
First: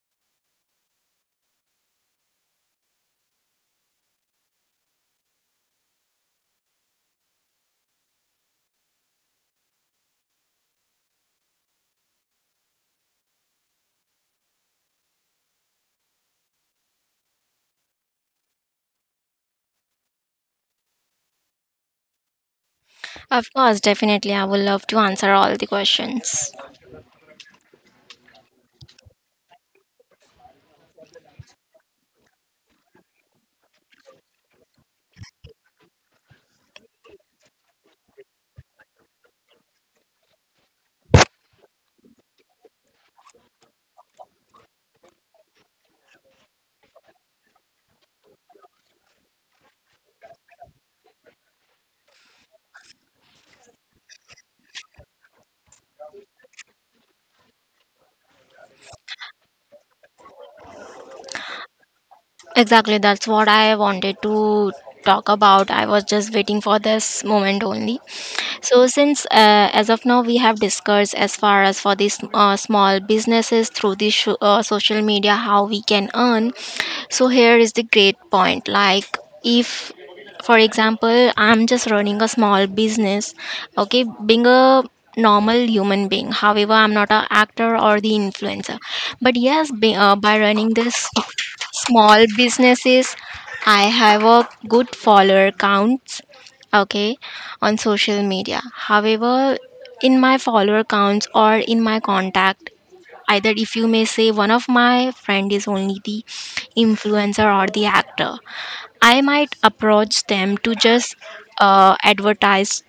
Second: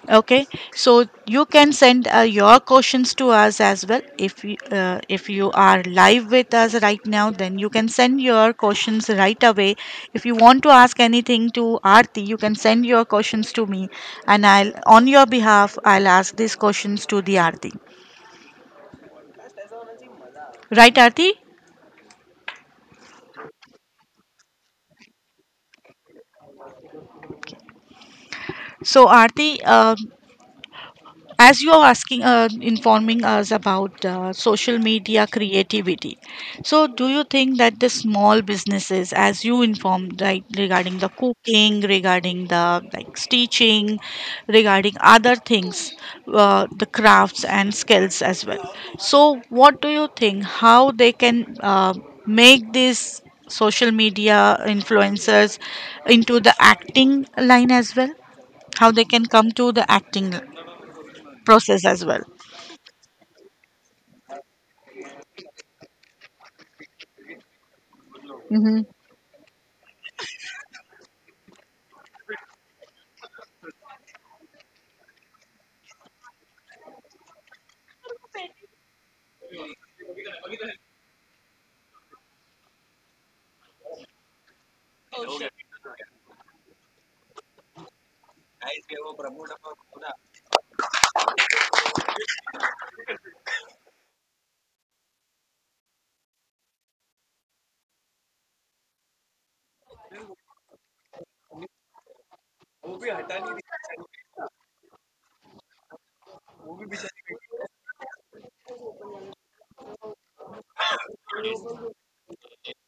A: Okay, so you can send uh, your questions to us as well. If you, uh, if you are live with us right now, then you can send your questions right away. If you want to ask anything to Aarti, you can send your questions to me, and I'll, on your behalf, I'll ask these questions to the Aarti. Right, Aarti?
B: Of course, definitely, I would love to answer all the questions.
A: So, Aarti, uh, as you are asking uh, informing us about uh, social media creativity, so do you think that the small businesses, as you informed, right, regarding the cooking, regarding the like stitching, regarding other things, uh, the crafts and skills as well, so what do you think, how they can uh, make these social media influencers into the acting line as well, how they can come to the acting process as well?
B: Exactly, that's what I wanted to talk about. I was just waiting for this moment only.
A: Mm-hmm.
B: So, since uh, as of now we have discussed as far as for these uh, small businesses, through this sho- uh, social media how we can earn. So, here is the great point, like, if for example, I'm just running a small business, okay, being a normal human being, however I'm not an actor or the influencer, but yes, be, uh, by running this small businesses I have a good follower counts, okay, on social media. However, in my follower counts or in my contact, either if you may say one of my friend is only the influencer or the actor, I might approach them to just uh, advertise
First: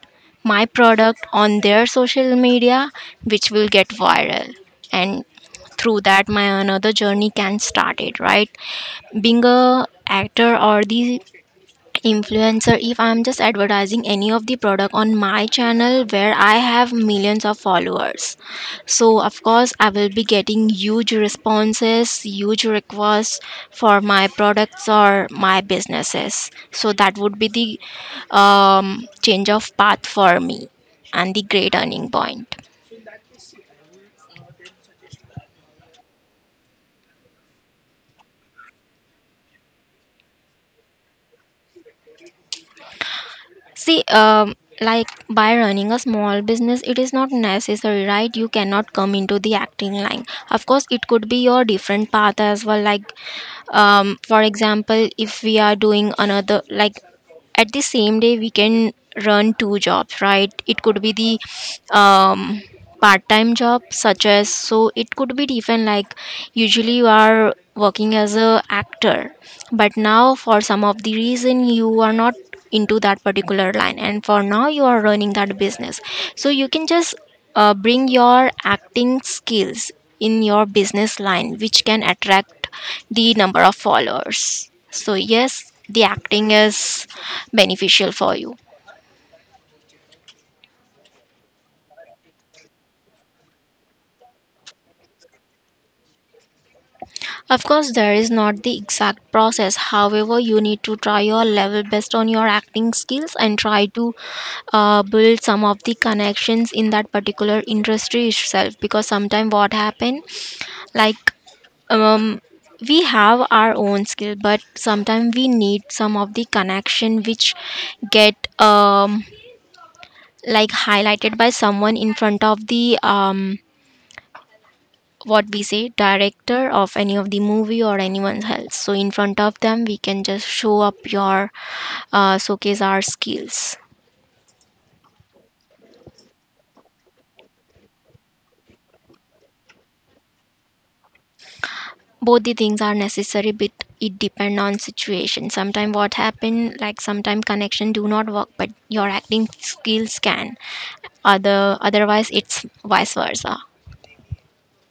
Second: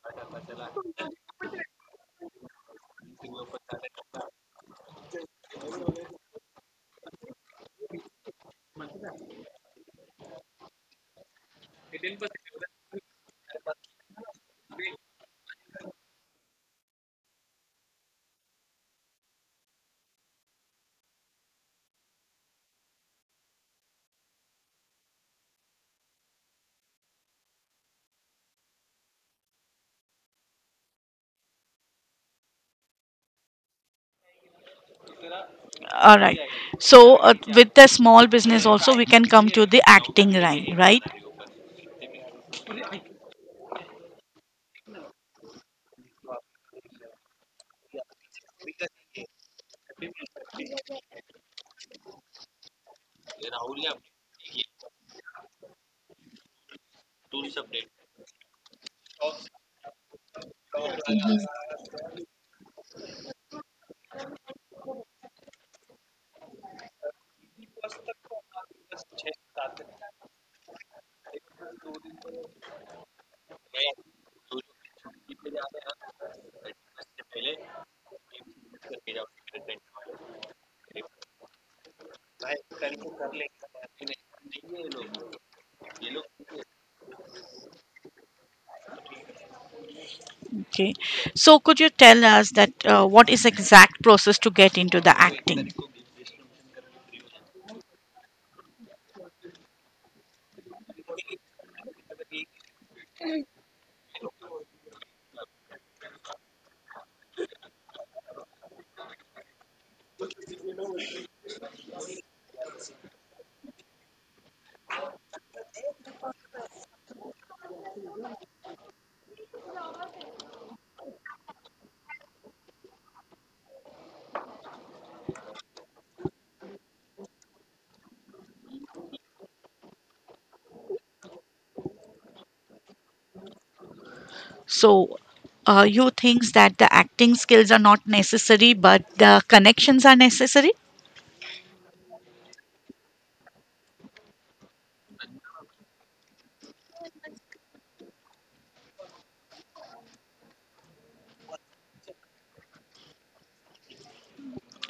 B: my product on their social media, which will get viral. And through that, my another journey can start it, right? Being a actor or the influencer, if I'm just advertising any of the product on my channel where I have millions of followers, so of course I will be getting huge responses, huge requests for my products or my businesses. So that would be the um, change of path for me and the great earning point.
A: All right. So, uh, with the small business also we can come to the acting line, right?
B: See, um, like by running a small business, it is not necessary, right? You cannot come into the acting line. Of course, it could be your different path as well. Like, um, for example, if we are doing another, like at the same day, we can run two jobs, right? It could be the um, part-time job, such as. So it could be different, like usually you are working as a actor, but now for some of the reason you are not into that particular line, and for now you are running that business. So you can just uh, bring your acting skills in your business line, which can attract the number of followers. So yes, the acting is beneficial for you.
A: Okay, so could you tell us that uh, what is exact process to get into the acting?
B: Of course, there is not the exact process. However, you need to try your level best on your acting skills and try to uh, build some of the connections in that particular industry itself. Because sometimes what happen, like um, we have our own skill, but sometimes we need some of the connection which get um, like highlighted by someone in front of the um, what we say, director of any of the movie or anyone else. So in front of them we can just show up your uh, showcase our skills.
A: So, uh, you thinks that the acting skills are not necessary but the connections are necessary?
B: Both the things are necessary, but it depend on situation. Sometimes what happen, like sometimes connection do not work but your acting skills can, other otherwise it's vice versa.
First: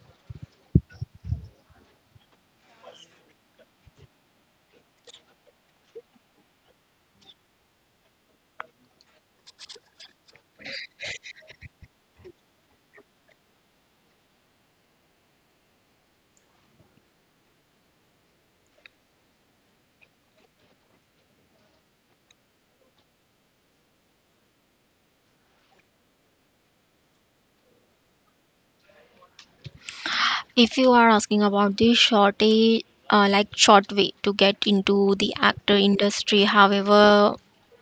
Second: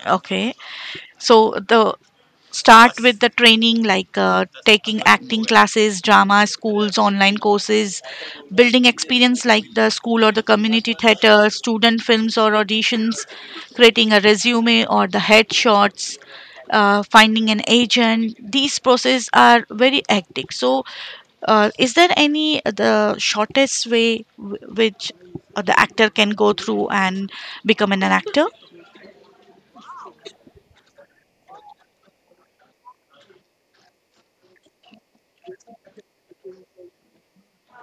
A: Okay, so the start with the training, like uh, taking acting classes, drama schools, online courses, building experience like the school or the community theater, student films or auditions, creating a resume or the headshots, uh, finding an agent. These processes are very hectic, so uh, is there any uh, the shortest way w- which uh, the actor can go through and become an actor?
B: If you are asking about the shortage, uh, like short way to get into the actor industry, however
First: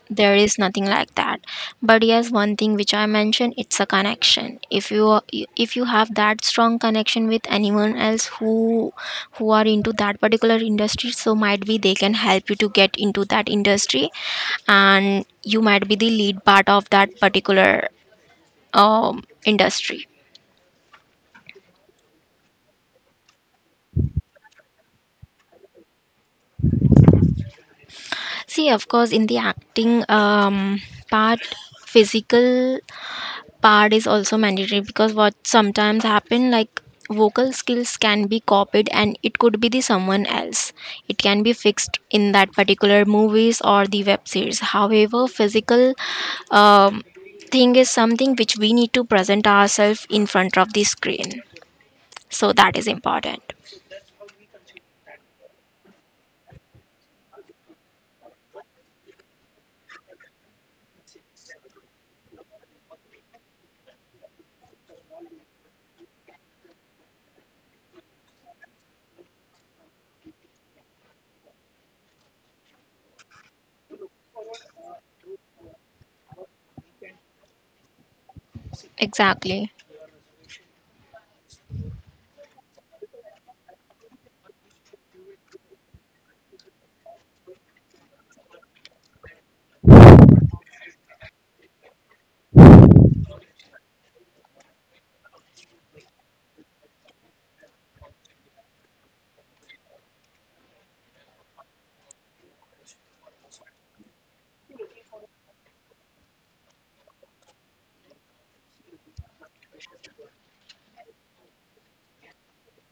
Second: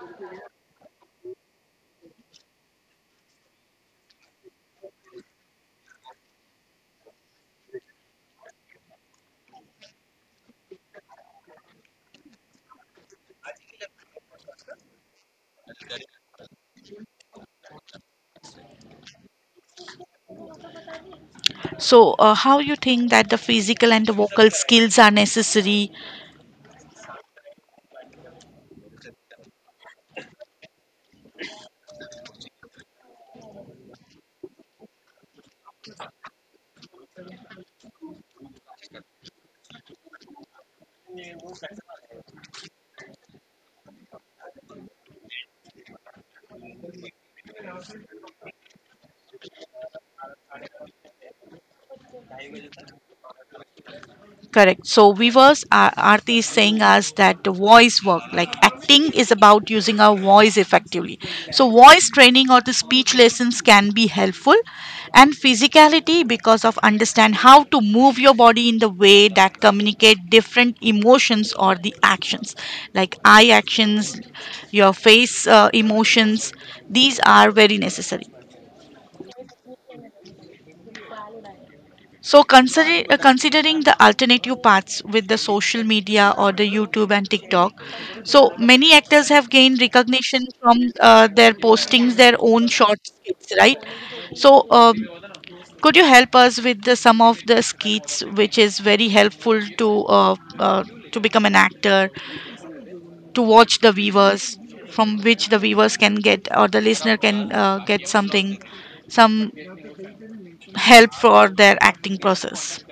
B: there is nothing like that. But yes, one thing which I mentioned, it's a connection. If you are- if you have that strong connection with anyone else who who are into that particular industry, so might be they can help you to get into that industry, and you might be the lead part of that particular um, industry.
A: So, uh, how you think that the physical and the vocal skills are necessary?
B: See, of course, in the acting um, part, physical part is also mandatory, because what sometimes happen, like vocal skills can be copied and it could be the someone else. It can be fixed in that particular movies or the web series. However, physical um, thing is something which we need to present ourselves in front of the screen, so that is important.
A: Correct. So, viewers, uh, Aarti is saying us that the voice work, like acting, is about using our voice effectively. So, voice training or the speech lessons can be helpful, and physicality, because of understand how to move your body in the way that communicate different emotions or the actions, like eye actions, your face uh, emotions. These are very necessary.
B: Exactly.
A: So, considering uh, considering the alternative paths with the social media or the YouTube and TikTok, so many actors have gained recognition from uh, their postings, their own short skits, right? So, um, could you help us with the, some of the skits which is very helpful to uh, uh, to become an actor, to watch the viewers, from which the viewers can get or the listener can uh, get something, some help for their acting process?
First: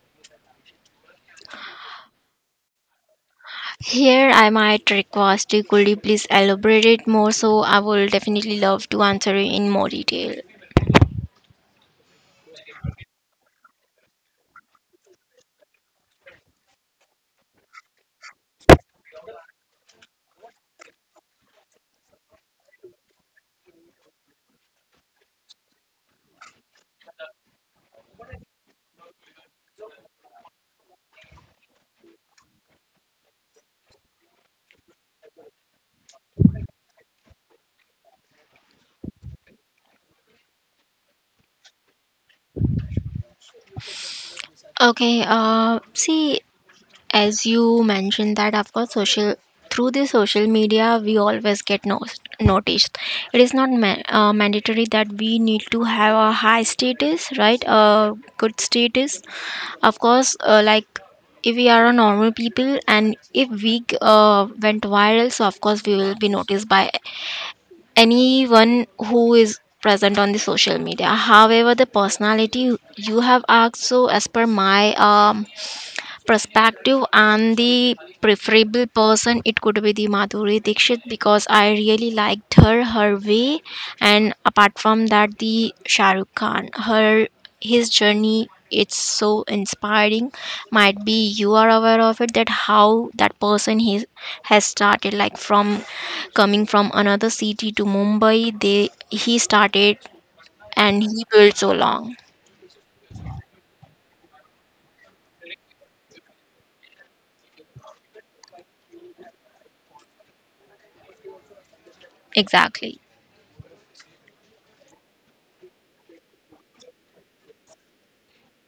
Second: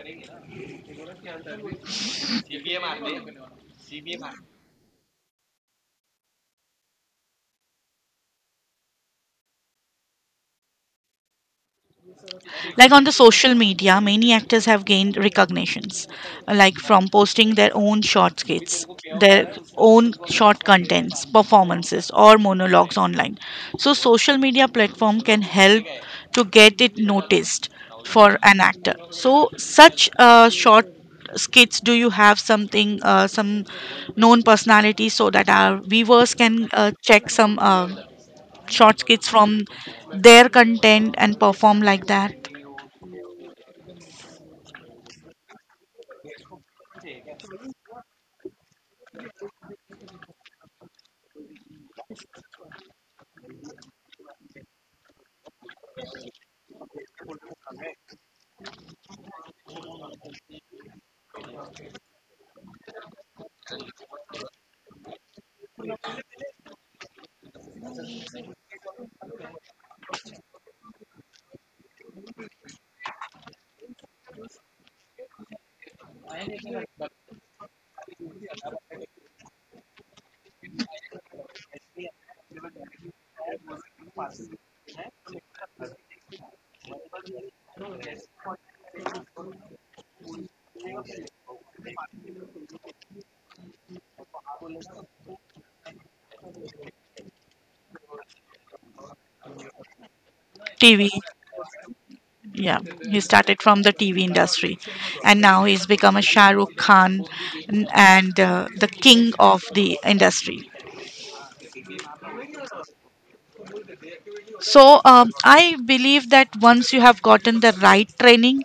B: Here I might request, you could you please elaborate it more, so I will definitely love to answer it in more detail.
A: Like on the social media, many actors have gained recognitions, like from posting their own short skits, their own short contents, performances, or monologues online. So social media platform can help to get it noticed for an actor. So such uh, short skits, do you have something, uh, some known personalities, so that our viewers can uh, check some uh, short skits from their content and perform like that?
B: Okay, uh, see, as you mentioned that of course social, through the social media we always get no- noticed. It is not ma- uh, mandatory that we need to have a high status, right? A good status. Of course, uh, like if we are a normal people and if we uh, went viral, so of course we will be noticed by anyone who is present on the social media. However, the personality you have asked, so as per my um, perspective and the preferable person, it could be the Madhuri Dixit, because I really liked her, her way. And apart from that, the Shahrukh Khan, her his journey, it's so inspiring. Might be you are aware of it, that how that person he has started, like from coming from another city to Mumbai, they, he started and
A: T V.
B: he built so long.
A: Yeah, he started from the T V industry, and now he's become a Shah Rukh Khan and uh, the king of the industry.
B: Exactly.
A: So um, I believe that once you have gotten the right training,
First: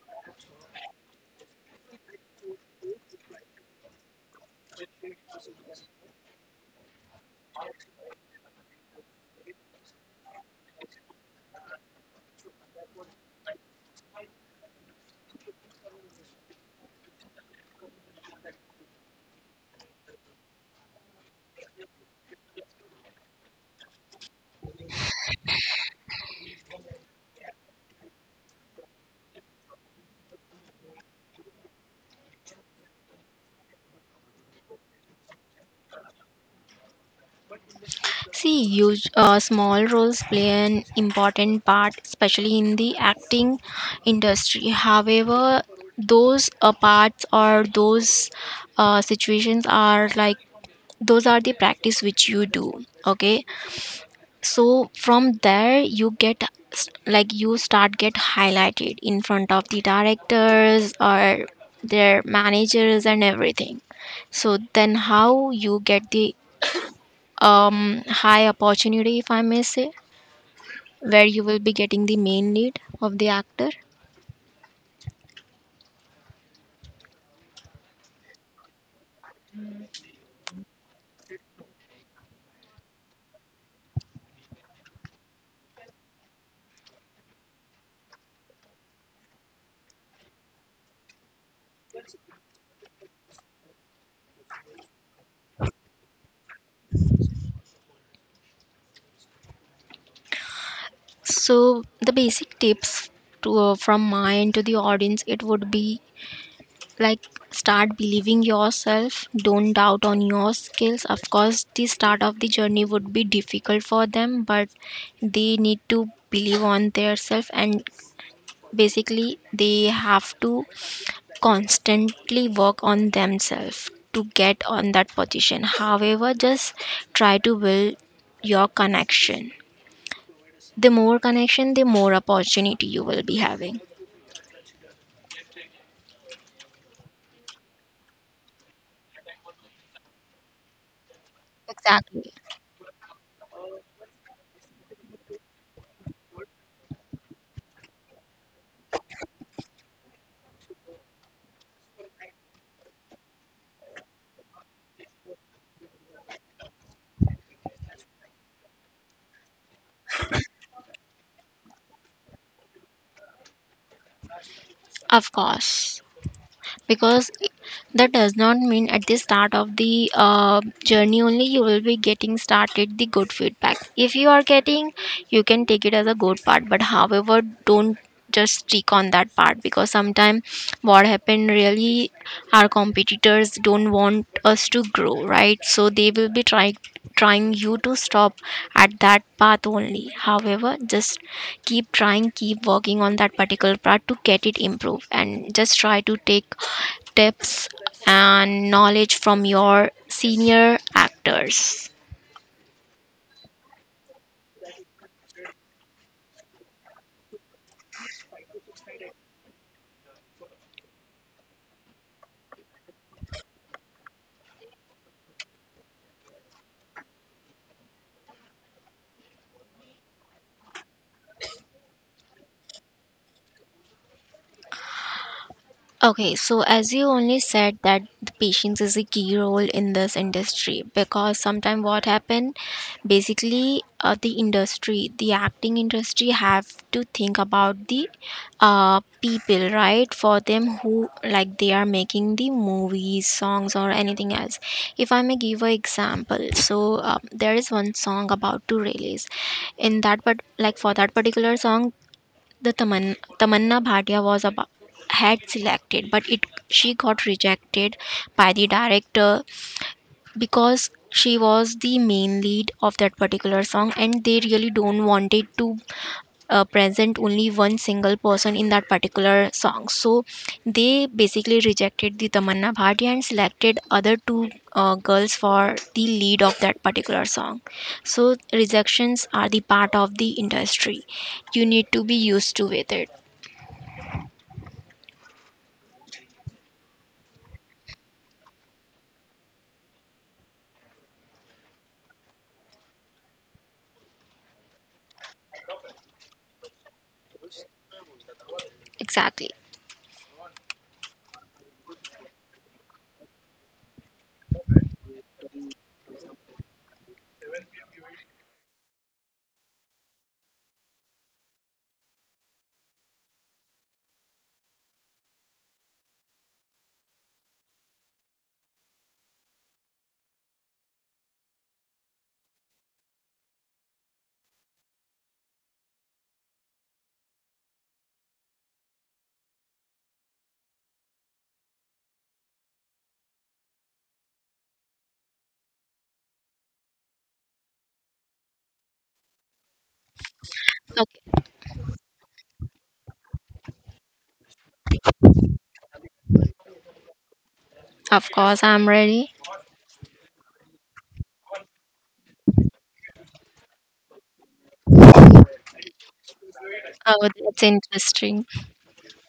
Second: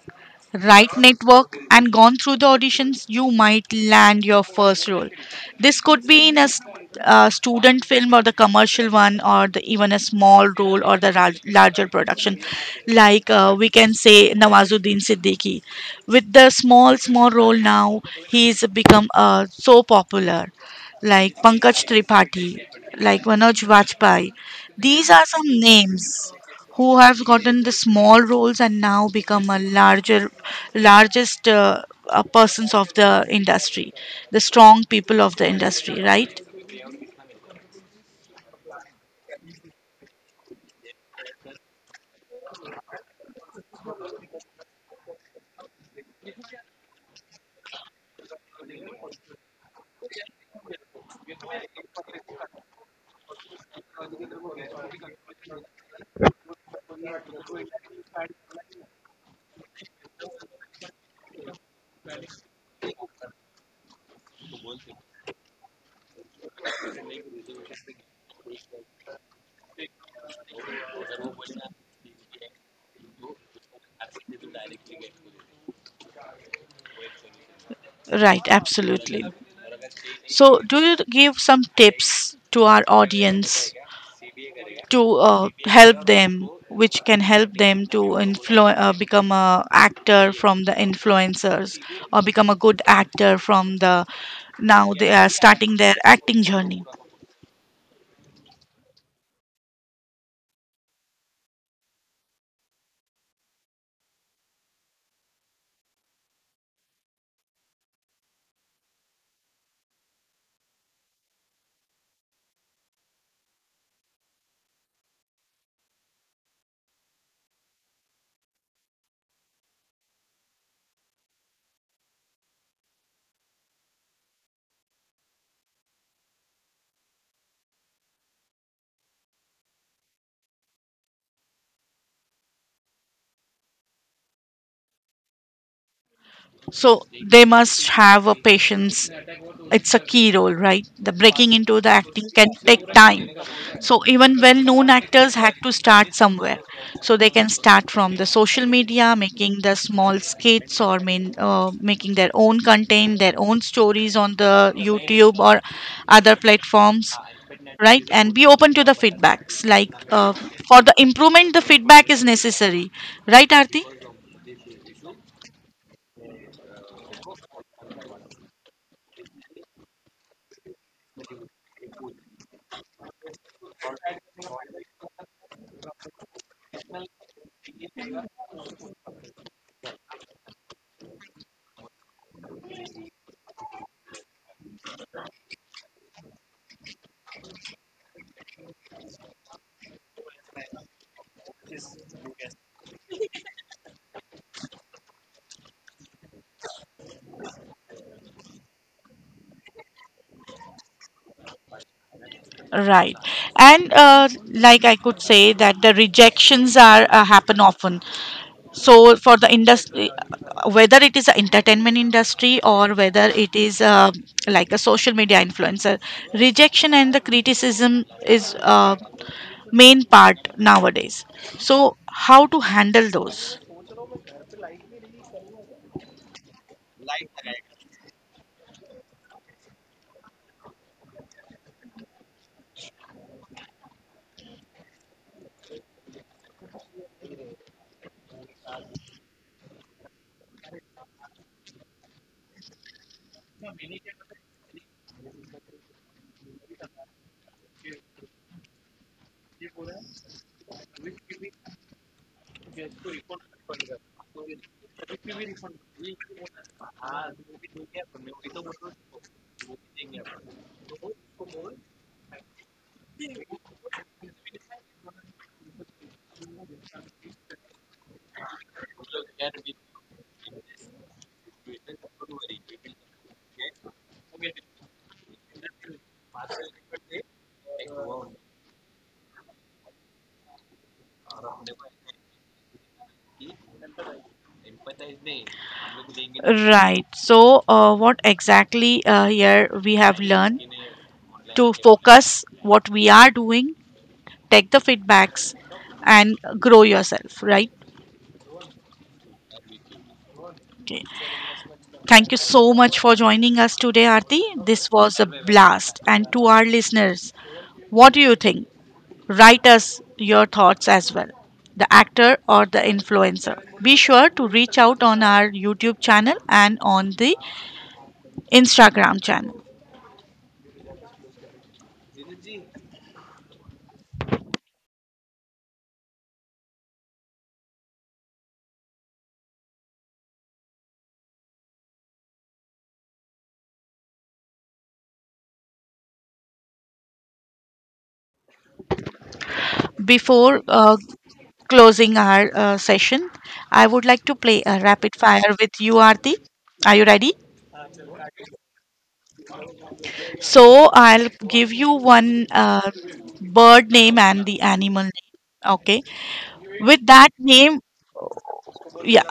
A: right network, and gone through the auditions, you might land your first role. This could be in a s- uh, student film or the commercial one, or the, even a small role or the rar- larger production, like uh, we can say Nawazuddin Siddiqui. With the small, small role now, he is become uh, so popular, like Pankaj Tripathi, like Manoj Vajpayee. These are some names who have gotten the small roles and now become a larger, largest uh, uh, persons of the industry, the strong people of the industry, right?
B: See, huge, uh, small roles play an important part, especially in the acting industry. However, those uh, parts or those uh, situations are like, those are the practice which you do. Okay, so from there you get s- like you start get highlighted in front of the directors or their managers and everything. So then, how you get the um, high opportunity, if I may say? Where you will be getting the main lead of the actor.
A: Right, absolutely. So, do you give some tips to our audience to uh, help them, which can help them to influ- uh, become a actor from the influencers, or become a good actor from the, now they are starting their acting journey,
B: So, the basic tips to, uh, from my end to the audience, it would be like, start believing yourself, don't doubt on your skills. Of course, the start of the journey would be difficult for them, but they need to believe on their self, and basically they have to constantly work on themselves to get on that position. However, just try to build your connection. The more connection, the more opportunity you will be having.
A: so they must have a patience. It's a key role, right? The breaking into the acting
B: Exactly.
A: can take time. So even well-known actors had to start somewhere. So they can start from the social media, making the small skits or main, uh, making their own content, their own stories on the YouTube or other platforms, right? And be open to the feedbacks like uh, for the improvement, the feedback is necessary, right, Arti?
B: Of course. Because that does not mean at the start of the uh, journey only you will be getting started the good feedback. If you are getting, you can take it as a good part, but however, don't just stick on that part, because sometimes what happened really, our competitors don't want us to grow, right? So they will be trying trying you to stop at that path only. However, just keep trying, keep working on that particular part to get it improved, and just try to take tips and knowledge from your senior actors.
A: Right, and uh, like I could say that the rejections are uh, happen often. So for the industry, whether it is an entertainment industry or whether it is uh, like a social media influencer, rejection and the criticism is uh, main part nowadays. So how to handle those,
B: Okay, so as you only said that the patience is a key role in this industry, because sometimes what happen, basically uh, the industry, the acting industry have to think about the uh, people, right? For them who like they are making the movies, songs or anything else. If I may give an example, so uh, there is one song about to release. In that, but like for that particular song, the Taman- Tamanna Bhatia was about, had selected, but it she got rejected by the director, because she was the main lead of that particular song, and they really don't wanted to uh, present only one single person in that particular song. So they basically rejected the Tamanna Bhatia and selected other two uh, girls for the lead of that particular song. So rejections are the part of the industry. You need to be used to with it.
A: right? So uh, what exactly uh, here we have learned: to focus what we are doing, take the feedbacks, and grow yourself, right?
B: Exactly.
A: Okay. Thank you so much for joining us today, Arti. This was a blast. And to our listeners, what do you think? Write us your thoughts as well. The actor or the influencer. Be sure to reach out on our YouTube channel and on the Instagram channel. Before uh,
B: Okay.
A: closing our uh, session, I would like to play a rapid fire with you, Arti. Are you ready?
B: Of course, I'm ready.
A: So I'll give you one uh, bird name and the animal name. Okay. With that
B: Oh, that's
A: name.
B: interesting.
A: Yeah.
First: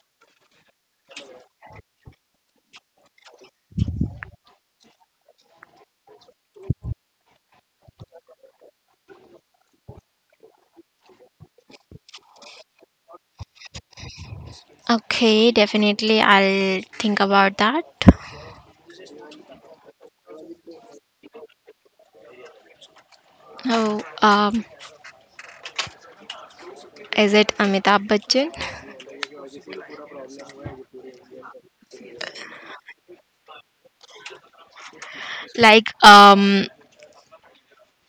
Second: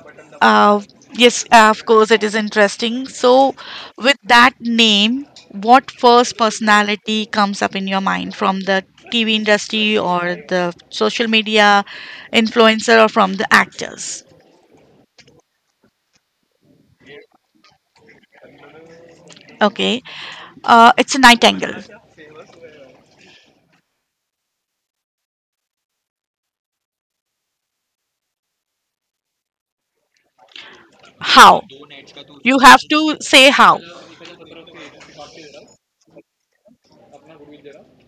A: uh, yes, uh, of course it is interesting. So with that name, what first personality comes up in your mind from the TV industry, or the social media influencer, or from the actors?
B: Okay, definitely, I'll think about that.
A: Okay, uh, it's a nightingale.
B: Oh, um, is it Amitabh Bachchan?
A: How? You have to say how.
B: Like, um,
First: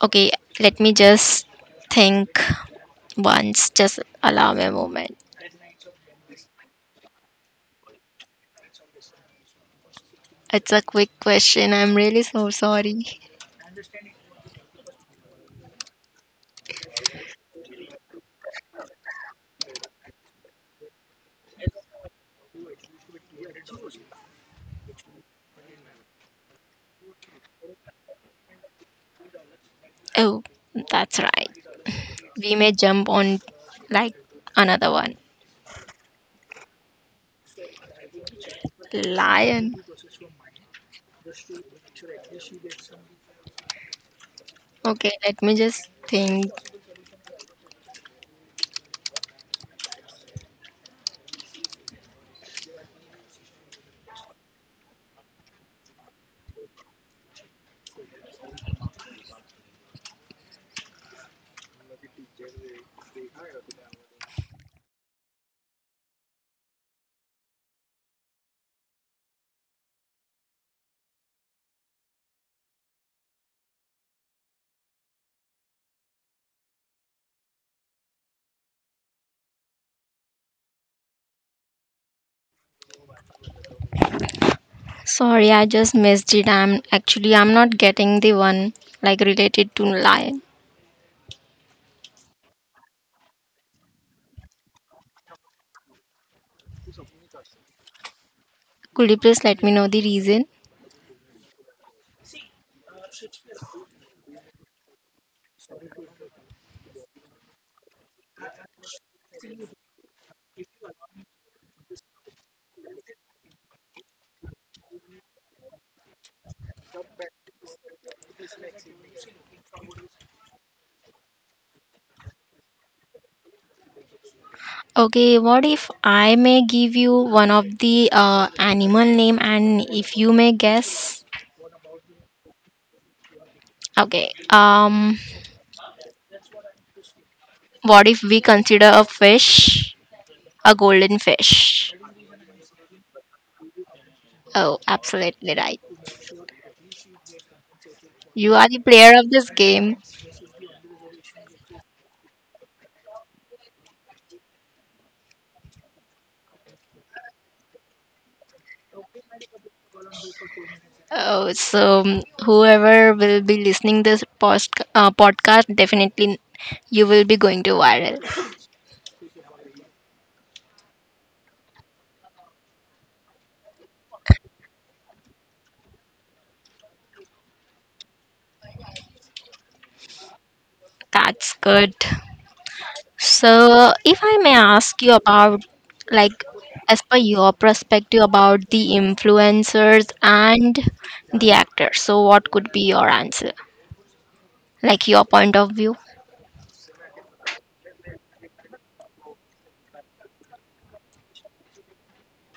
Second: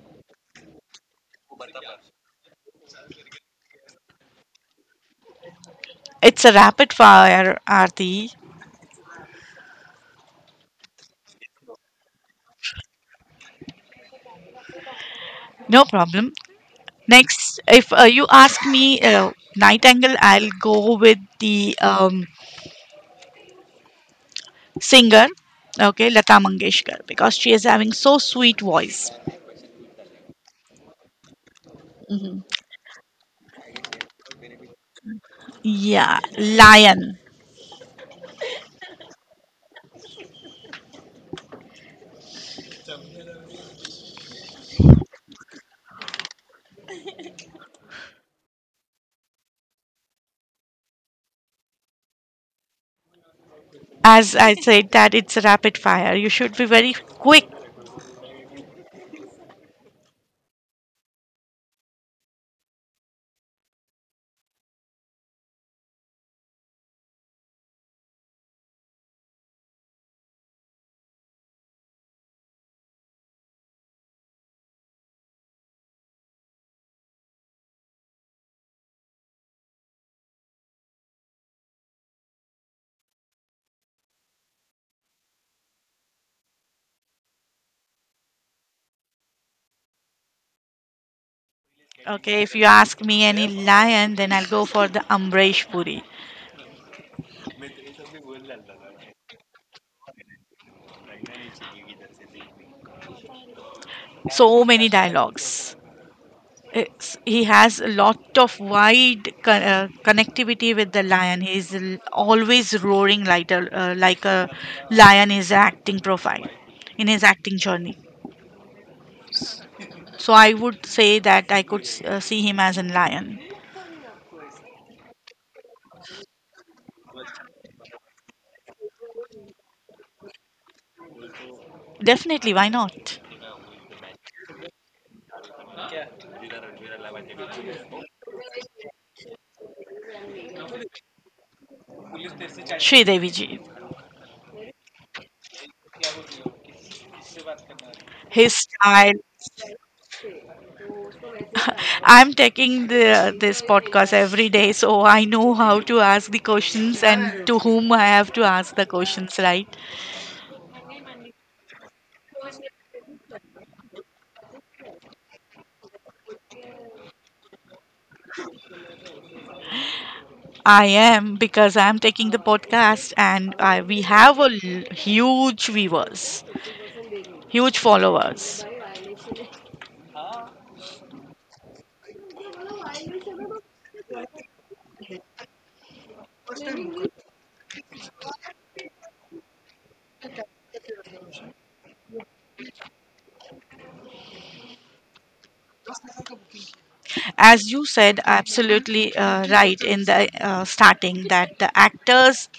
B: okay, let me just think once. Just allow me a moment.
A: It's a rapid fire, Arti.
B: It's a quick question. I'm really so sorry.
A: No problem. Next, if uh, you ask me uh, nightingale, I'll go with the um, singer, okay, Lata Mangeshkar, because she is having so sweet voice.
B: Oh, that's right.
A: Hmm.
B: We may jump on, like, another one.
A: Yeah, lion.
B: Lion. Okay, let me just think.
A: As I said, that it's rapid fire. You should be very quick.
B: Sorry, I just missed it. I'm actually I'm not getting the one like related to lion.
A: Okay, if you ask me any lion, then I'll go for the Ambrish Puri.
B: Could you please let me know the reason?
A: So many dialogues. It's, he has a lot of wide con- uh, connectivity with the lion. He's l- always roaring like a, uh, like a lion in his acting profile, in his acting journey. So I would say that I could uh, see him as a lion.
B: Okay, what if I may give you one of the uh, animal name and if you may guess?
A: Definitely, why not?
B: Okay. Um what if we consider a fish, a golden fish?
A: Sri Devi ji.
B: Oh, absolutely right. You
A: His
B: are the
A: style.
B: player of this game.
A: I'm taking the, this podcast every day, so I know how to ask the questions and to whom I have to ask the questions, right?
B: Oh, so um, whoever will be listening this post uh, podcast, definitely you will be going to viral.
A: I am, because I'm taking the podcast, and I, we have a l- huge viewers, huge followers.
B: That's good. So, if I may ask you about, like, as per your perspective about the influencers and the actors, so what could be your answer? Like, your point of view?
A: As you said, absolutely uh, right in the uh, starting, that the actors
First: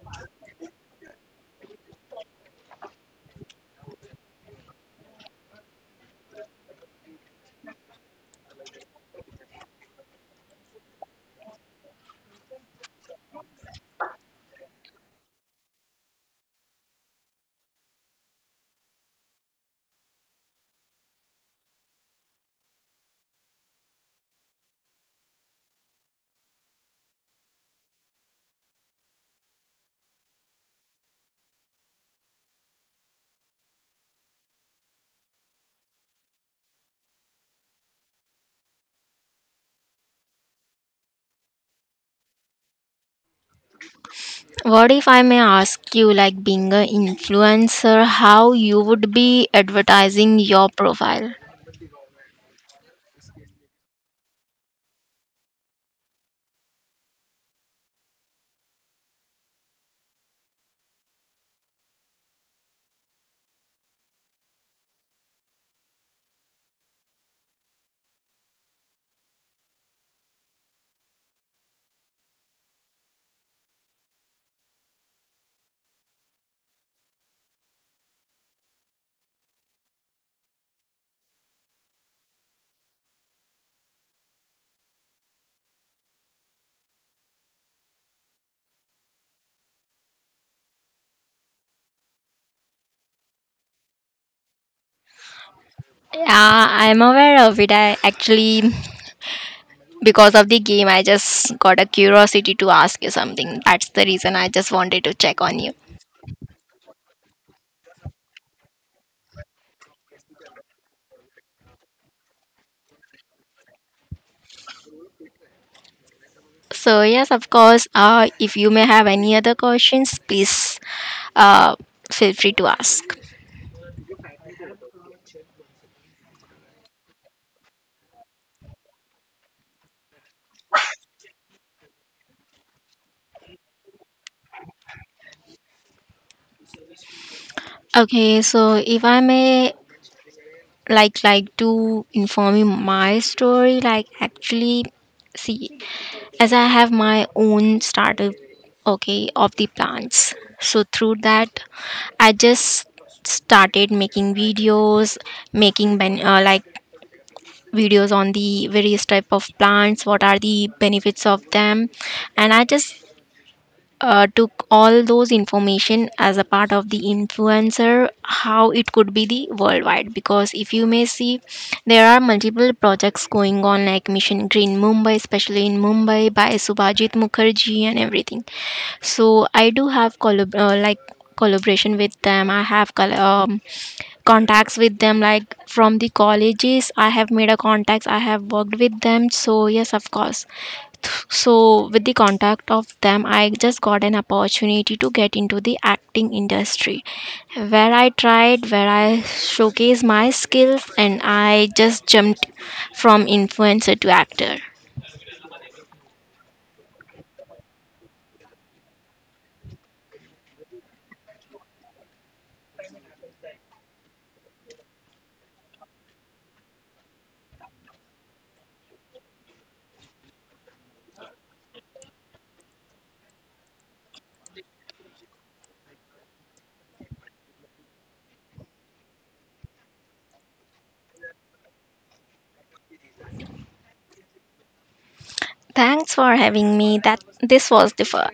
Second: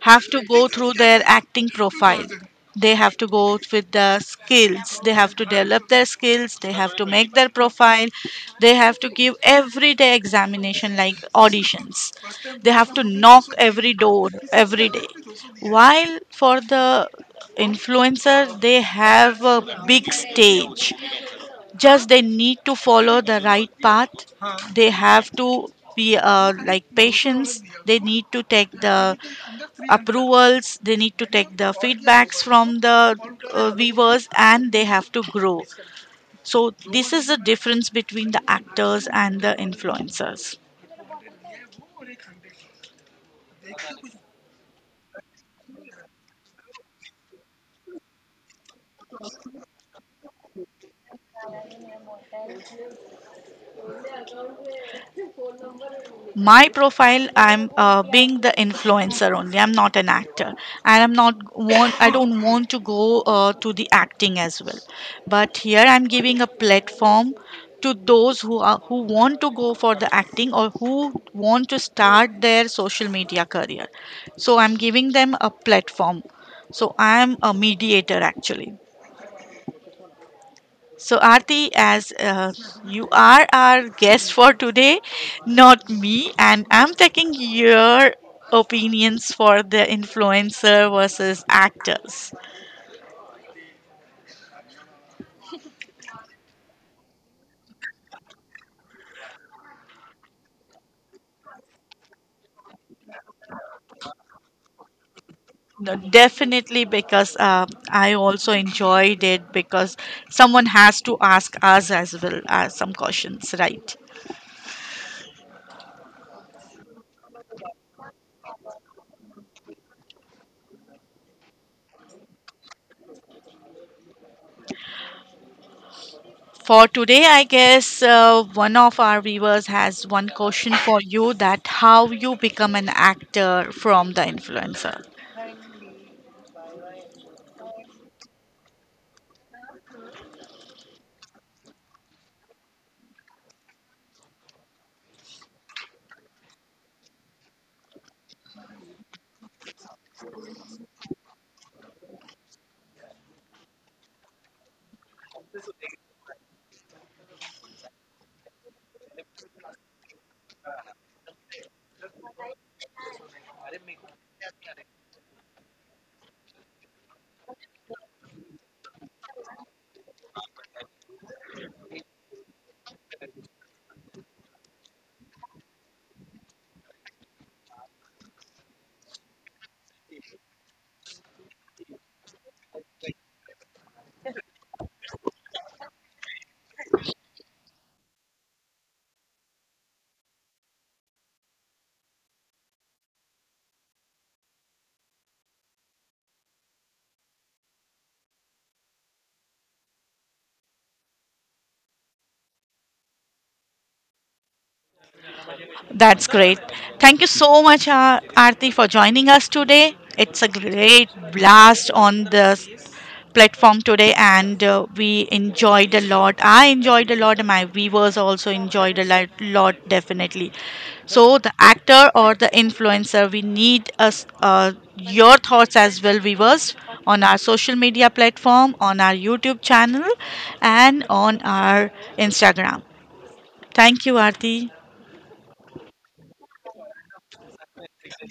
A: have to go through their acting profile. They have to go with the skills. They have to develop their skills. They have to make their profile. They have to give every day examination like auditions. They have to knock every door every day. While for the influencer, they have a big stage, just they need to follow the right path. They have to be uh, like patients. They need to take the approvals, they need to take the feedbacks from the uh, viewers, and they have to grow. So this is the difference between the actors and the influencers.
B: What if I may ask you, like, being an influencer, how you would be advertising your profile?
A: My profile, I'm uh, being the influencer only. I'm not an actor, and i'm not want i don't want to go uh, to the acting as well. But here I'm giving a platform to those who are who want to go for the acting, or who want to start their social media career. So I'm giving them a platform. So I'm a mediator, actually. So, Aarti, as uh, you are our guest for today, not me, and I'm taking your opinions for the influencer versus actors.
B: Yeah, I'm aware of it. I actually, because of the game, I just got a curiosity to ask you something. That's the reason I just wanted to check on you.
A: No, definitely, because uh, I also enjoyed it, because someone has to ask us as well as some questions, right?
B: So, yes, of course, uh, if you may have any other questions, please uh, feel free to ask.
A: For today, I guess uh, one of our viewers has one question for you: that how you become an actor from the influencer.
B: Okay, so if I may like like to inform you my story, like actually, see, as I have my own startup, okay, of the plants. So through that, I just started making videos, making ben- uh, like videos on the various type of plants, what are the benefits of them. And I just uh, took all those information as a part of the influencer, how it could be the worldwide. Because if you may see, there are multiple projects going on, like Mission Green Mumbai, especially in Mumbai, by Subhajit Mukherjee and everything. So I do have collab- uh, like collaboration with them. I have col- um, contacts with them, like from the colleges I have made a contacts, I have worked with them, so yes, of course. So with the contact of them, I just got an opportunity to get into the acting industry, where I tried, where I showcased my skills, and I just jumped from influencer to actor.
A: That's great. Thank you so much, Ar- Aarti, for joining us today. It's a great blast on this platform today, and uh, we enjoyed a lot. I enjoyed a lot, and my viewers also enjoyed a lot, lot definitely. So, the actor or the influencer, we need us uh, your thoughts as well, viewers, on our social media platform, on our YouTube channel, and on our Instagram. Thank you, Aarti.
B: Thanks for having me, that this was the first